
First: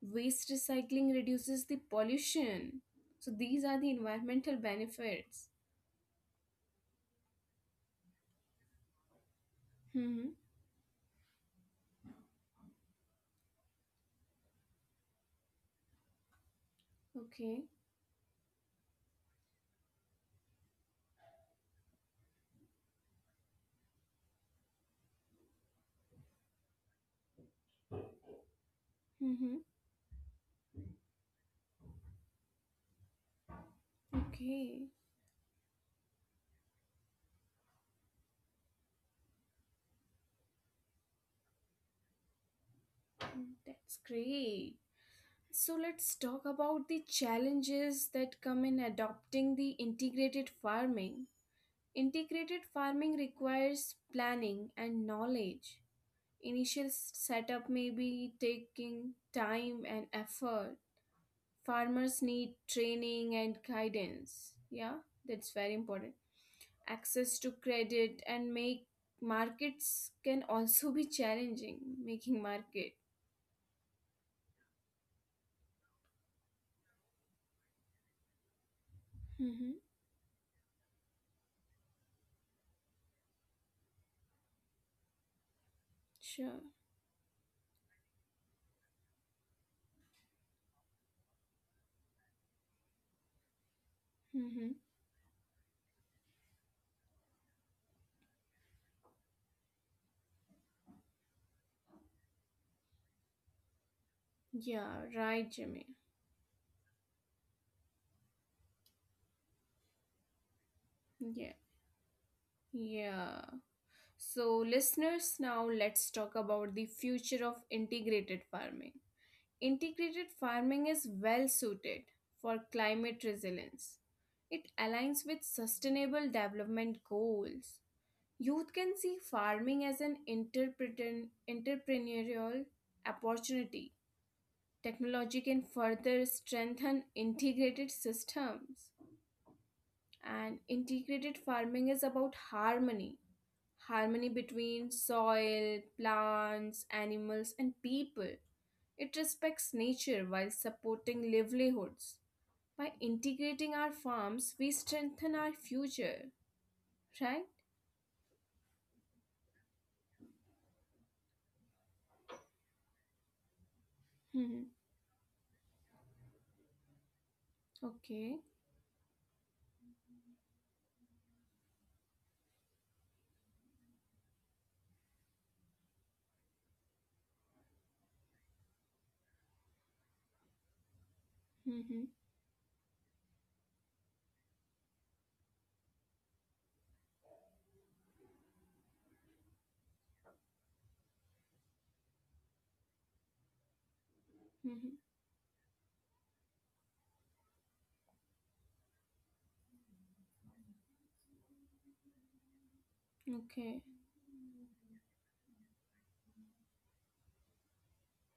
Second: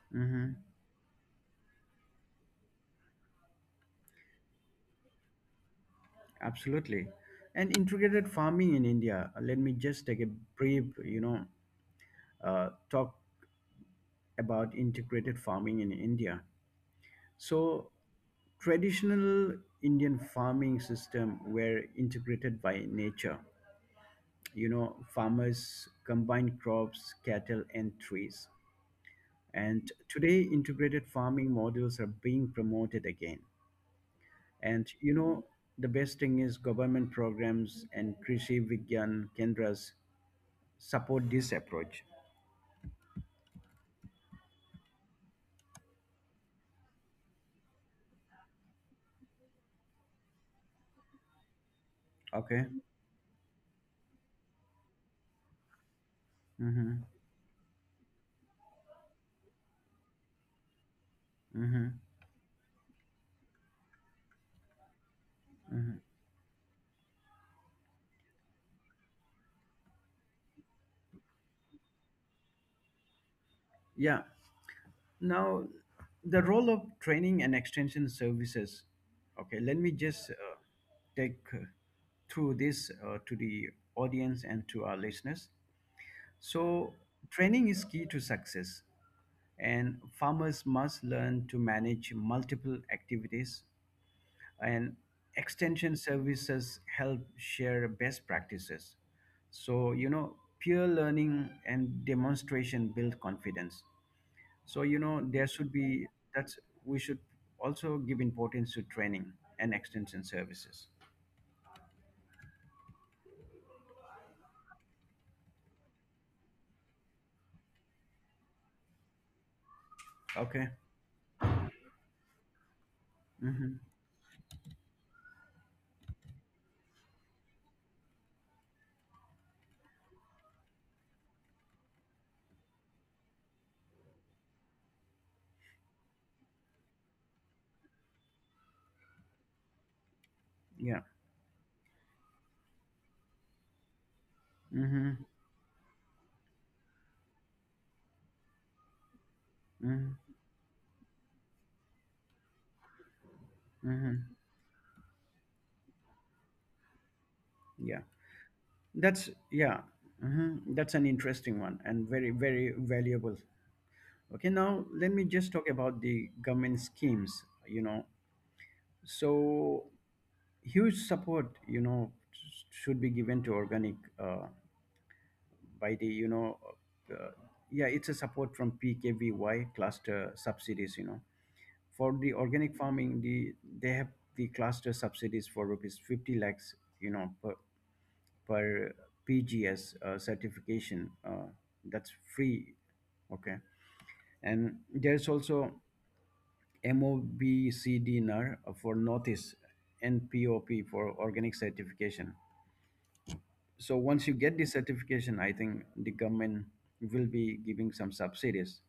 Waste Hmm. recycling reduces the pollution. So these are the environmental benefits. Absolutely. And integrated farming in India. Uh, let me just take Hmm. a brief, you know, talk about integrated farming in India. Okay. So traditional Indian farming system were integrated by nature. You know, farmers combined crops, cattle, and trees. Hmm. And today, integrated farming models are being promoted again. Okay. And you know, the best thing is government programs and Krishi Vigyan Kendras support this approach. Mm, that's great. So let's talk about the challenges that come in adopting the integrated farming. Okay. Integrated farming requires planning and knowledge. Initial Mm-hmm. setup may be taking time and effort. Mm-hmm. Farmers need training and guidance. Yeah, that's very Mm-hmm. important. Access to credit and make markets can also be challenging, making market. Yeah. Now, the role of training and extension services. Okay, let me just Mm-hmm. take through this to the audience and to our listeners. So, Sure. training is key to success, and farmers must learn to manage multiple activities, and Mm-hmm. extension services help share best practices. So, you know, peer learning and demonstration build confidence. So, you know, there Yeah, should be right, Jimmy. that's we should also give importance to training and extension services. Yeah. Yeah. So, listeners, now let's talk about the future of integrated farming. Okay. Integrated farming is well suited for Mm-hmm. climate resilience. It aligns with sustainable development goals. Youth can see farming as an entrepreneurial opportunity. Technology can further strengthen integrated systems. Yeah. And integrated farming is about harmony Mm-hmm. between soil, plants, animals, and people. It Mm-hmm. respects nature while supporting livelihoods. By Mm-hmm. integrating our farms, we strengthen our future, right? Yeah. That's yeah. Mm-hmm. That's an interesting one and very very valuable. Okay. Now let Hmm. me just talk about the government schemes. You know, Okay. so huge support. You know, should be given to organic, by the you know, uh, yeah, it's a support from PKVY cluster subsidies, you know, for the Hmm. organic farming, the they have the cluster subsidies for rupees 50 lakhs, you know, per PGS certification, that's free. Okay. And there's Hmm. also MOBCD for northeast, and POP for organic certification. So once Okay. you get the certification, I think the government will be giving some subsidies.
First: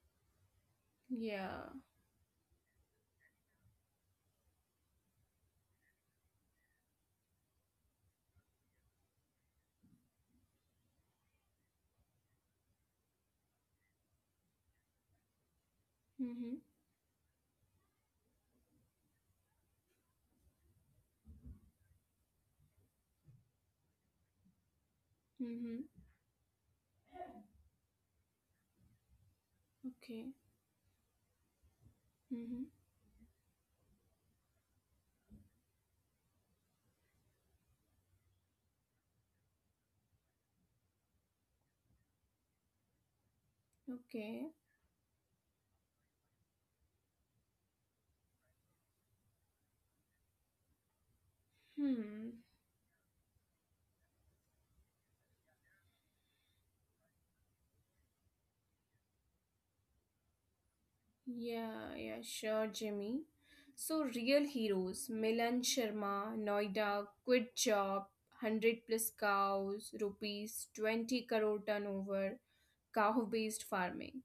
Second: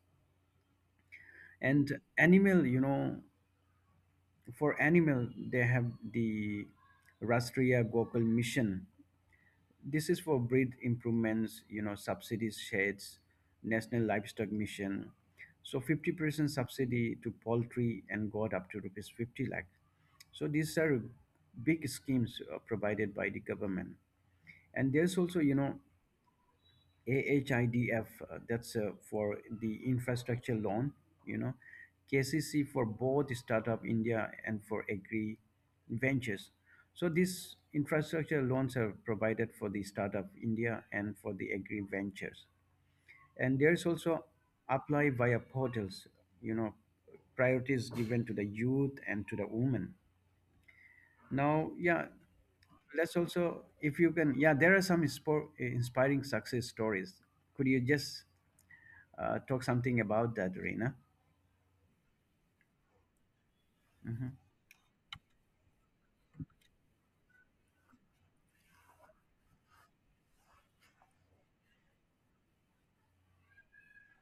Yeah. And animal, you know, for animal they have the Rastriya Gokul Mission. This is for breed improvements, you know, subsidies, sheds. National livestock mission, so 50% Hmm. subsidy to poultry and got up to rupees 50 lakh. So these are big schemes provided by the government. And there's also, you know, Hmm. AHIDF, that's for the Okay. infrastructure loan, you know, Hmm. KCC for both Startup India and for Agri Ventures. So these infrastructure loans are provided for the Startup India and for the Agri Ventures. And there is also Okay. apply via portals, you know, priorities given to the youth and to the women. Now, yeah, Hmm. let's also, if you can, yeah, there are some inspiring success stories. Could you just talk something about that, Rina. Yeah, yeah, sure, Jimmy. So, real heroes Milan Sharma, Noida, quit job, 100 plus cows, rupees 20 crore turnover, cow based farming.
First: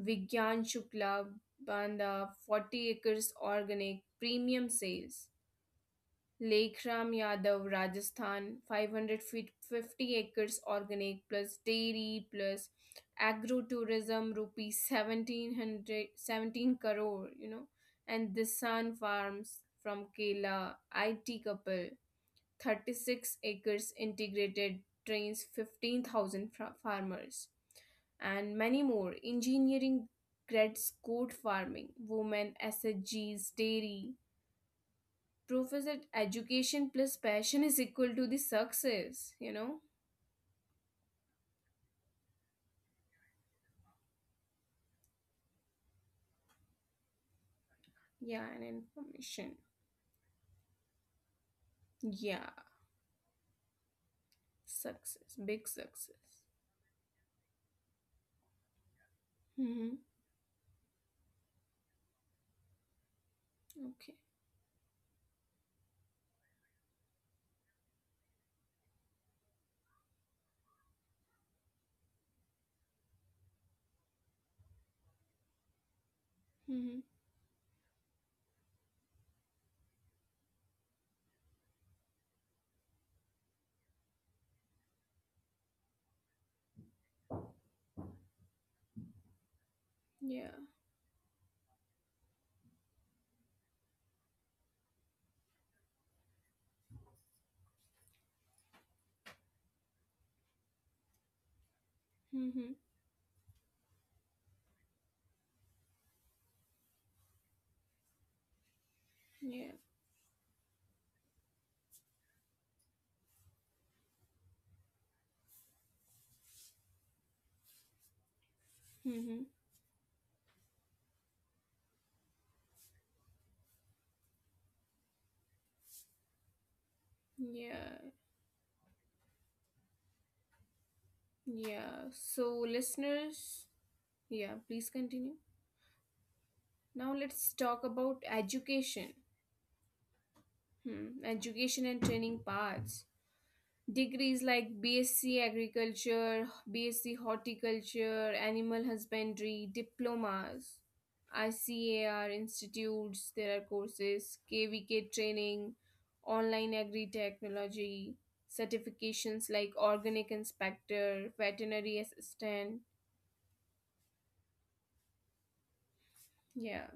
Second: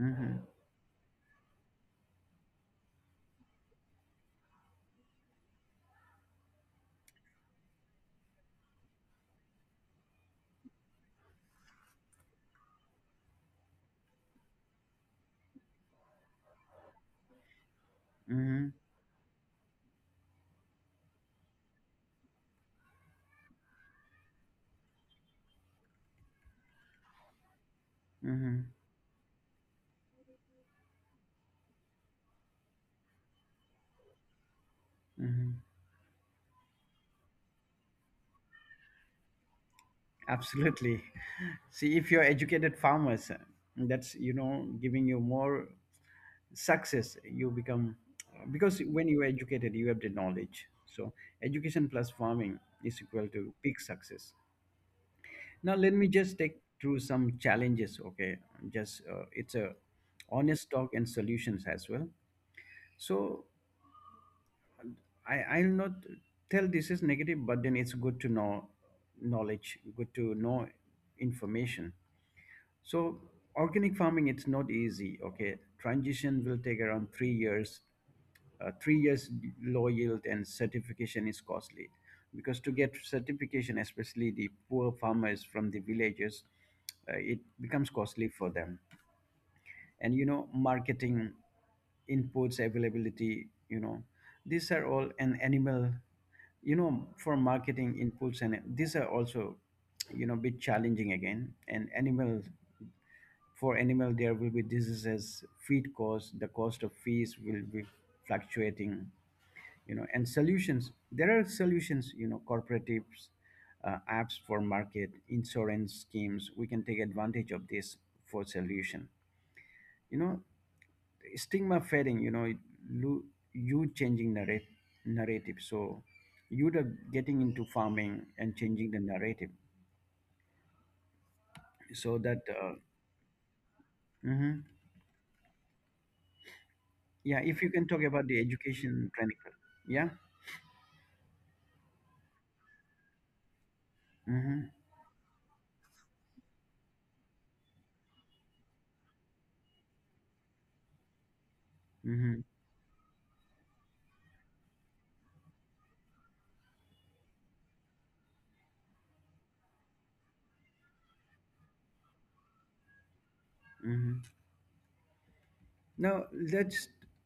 Mm-hmm. Shukla, Banda, 40 acres organic, premium sales. Lekram Yadav, Rajasthan, 550 acres organic plus dairy plus agro tourism, rupees 1700, 17 crore, you know, and the Mm-hmm. Sun Farms from Kerala, IT couple, 36 acres integrated, trains 15,000 farmers, Mm-hmm. and many more. Engineering grads, goat farming, women, SSGs, dairy, Mm-hmm. proof is that education plus passion is equal to the success, you know? Absolutely. See, if you're educated farmers, that's you know giving you more success. You become, Yeah, because and when you are educated, you information. have the knowledge. So education plus farming Yeah, is equal to big success. success, Now let big me just take success. through some challenges. Okay, just it's a Mm-hmm. honest talk and solutions as well. So Okay. I'll not tell this is negative, but then it's good to know knowledge, good to know information. So organic farming, it's not easy. Okay, transition will take around Mm-hmm. 3 years. 3 years low yield, and certification is costly, because to get certification, especially the poor farmers from the villages, it becomes costly for them. And you know, Yeah. marketing inputs availability, you know, these are all an animal, you know, for marketing inputs, and these are also, you know, bit challenging again. And animal, Mm-hmm. for animal there will be diseases, feed cost, the cost of fees will be fluctuating, you Yeah. know. And solutions, there are solutions, you know, cooperatives, apps for market, insurance schemes, we can take advantage of this for solution. Mm-hmm. You know, stigma fading, you know, lo- you changing narrate narrative, so you the getting into farming Yeah. and changing the narrative, so that Yeah. So, listeners, mhm. yeah, please continue. Yeah, Now, if you let's can talk talk about the about education training. education. Yeah. Hmm. Education and training paths. Mm-hmm. Degrees like BSc Agriculture, BSc Horticulture, Animal Husbandry, diplomas, Mm-hmm. ICAR institutes, there are courses, KVK training, online agri technology, certifications like organic inspector, veterinary assistant. Mm-hmm. Now let's, Yeah.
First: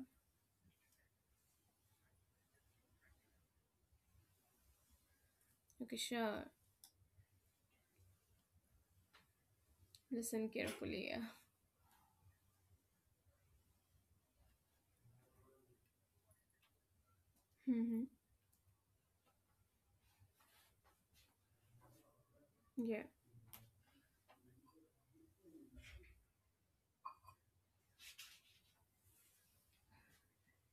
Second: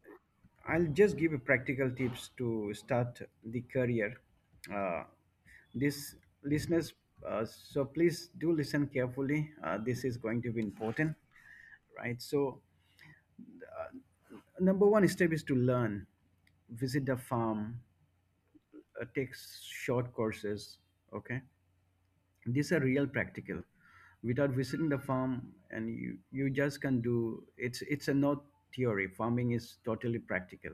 I'll just give you practical tips to start the career. Uh, Okay, this sure. listeners, so please do listen carefully. This is going Listen to be carefully. important, Yeah. right? So uh, number one step is to learn, visit the farm, Mm-hmm. Take short courses. Okay, these are Yeah. real practical. Without visiting the farm, and you just can do, it's a not theory. Farming is totally practical.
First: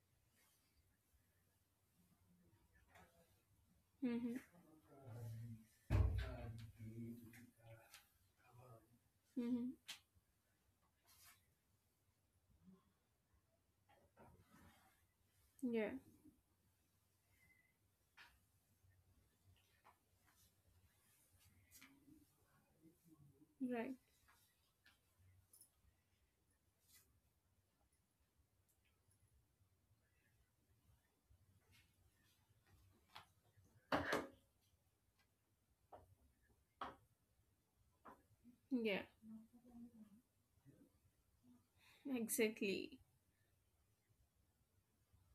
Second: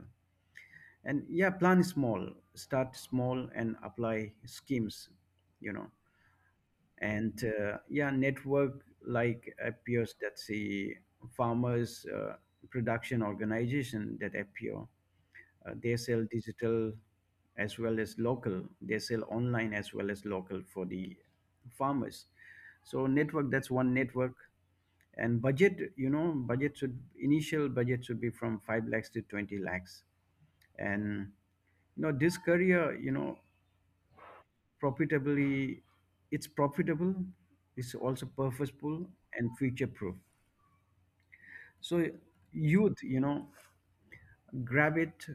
And yeah, plan small, start small, and apply Mm-hmm. schemes. You know, and yeah, network like Mm-hmm. appears, that see farmers production organization that appear. Yeah. They sell digital as well as local. They sell online as well as local for the farmers. So network, that's one Right. network. And budget, you know, budget should initial budget should be from 5 lakhs to 20 lakhs. And you know, this career, you know, profitably, it's profitable. It's also Yeah. purposeful and future proof. So youth, Exactly. you know, grab it,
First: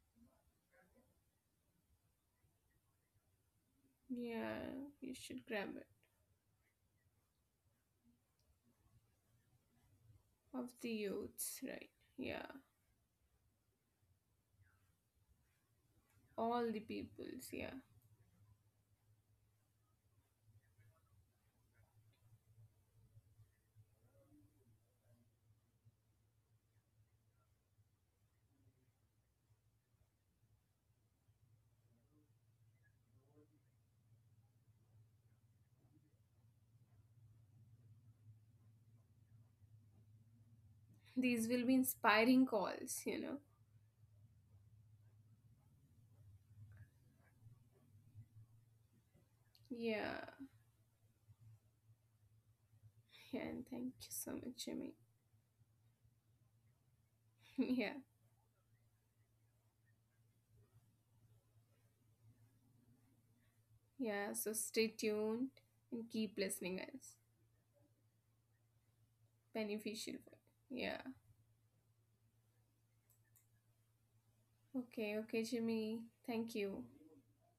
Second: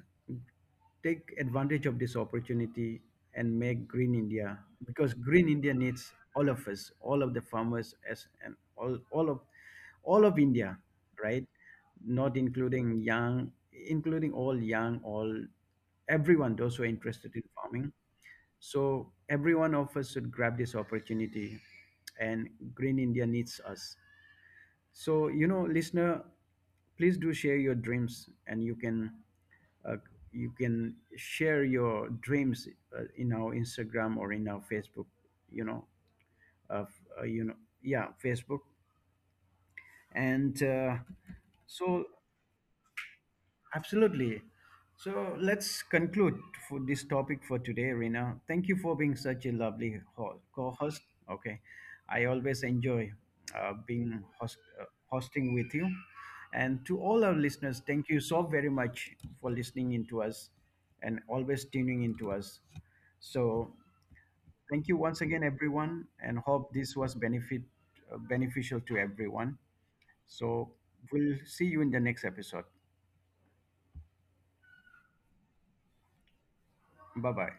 take advantage of this opportunity and make green India, Yeah. You because should green India grab it. needs all of us, all of the farmers as and all, all of Of India, the right? youths, right? Not Yeah, including young, including all young, all everyone, all those the who are interested in peoples, yeah, farming. So every one of us should grab this opportunity, and green India needs us. So you know, listener, please do share your dreams, and uh, you can share your dreams in our Instagram or in our Facebook, you know, of, uh, you know, yeah, Facebook. And these will be so inspiring calls, you know. absolutely. So let's conclude for this topic for today, Rina. Thank you for being such a lovely Yeah, co-host. Okay, I always enjoy yeah, and thank you being so host, much, Jimmy. hosting with you. And to all our listeners, Yeah, thank you so very much for listening into us and always tuning into us. So yeah. So thank stay you once again, tuned and everyone, keep and hope listening, this was guys. benefit beneficial to everyone. Beneficial for, So yeah, we'll see you in the next episode. okay, okay, Jimmy. Thank you. Bye bye.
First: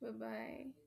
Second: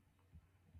Bye bye.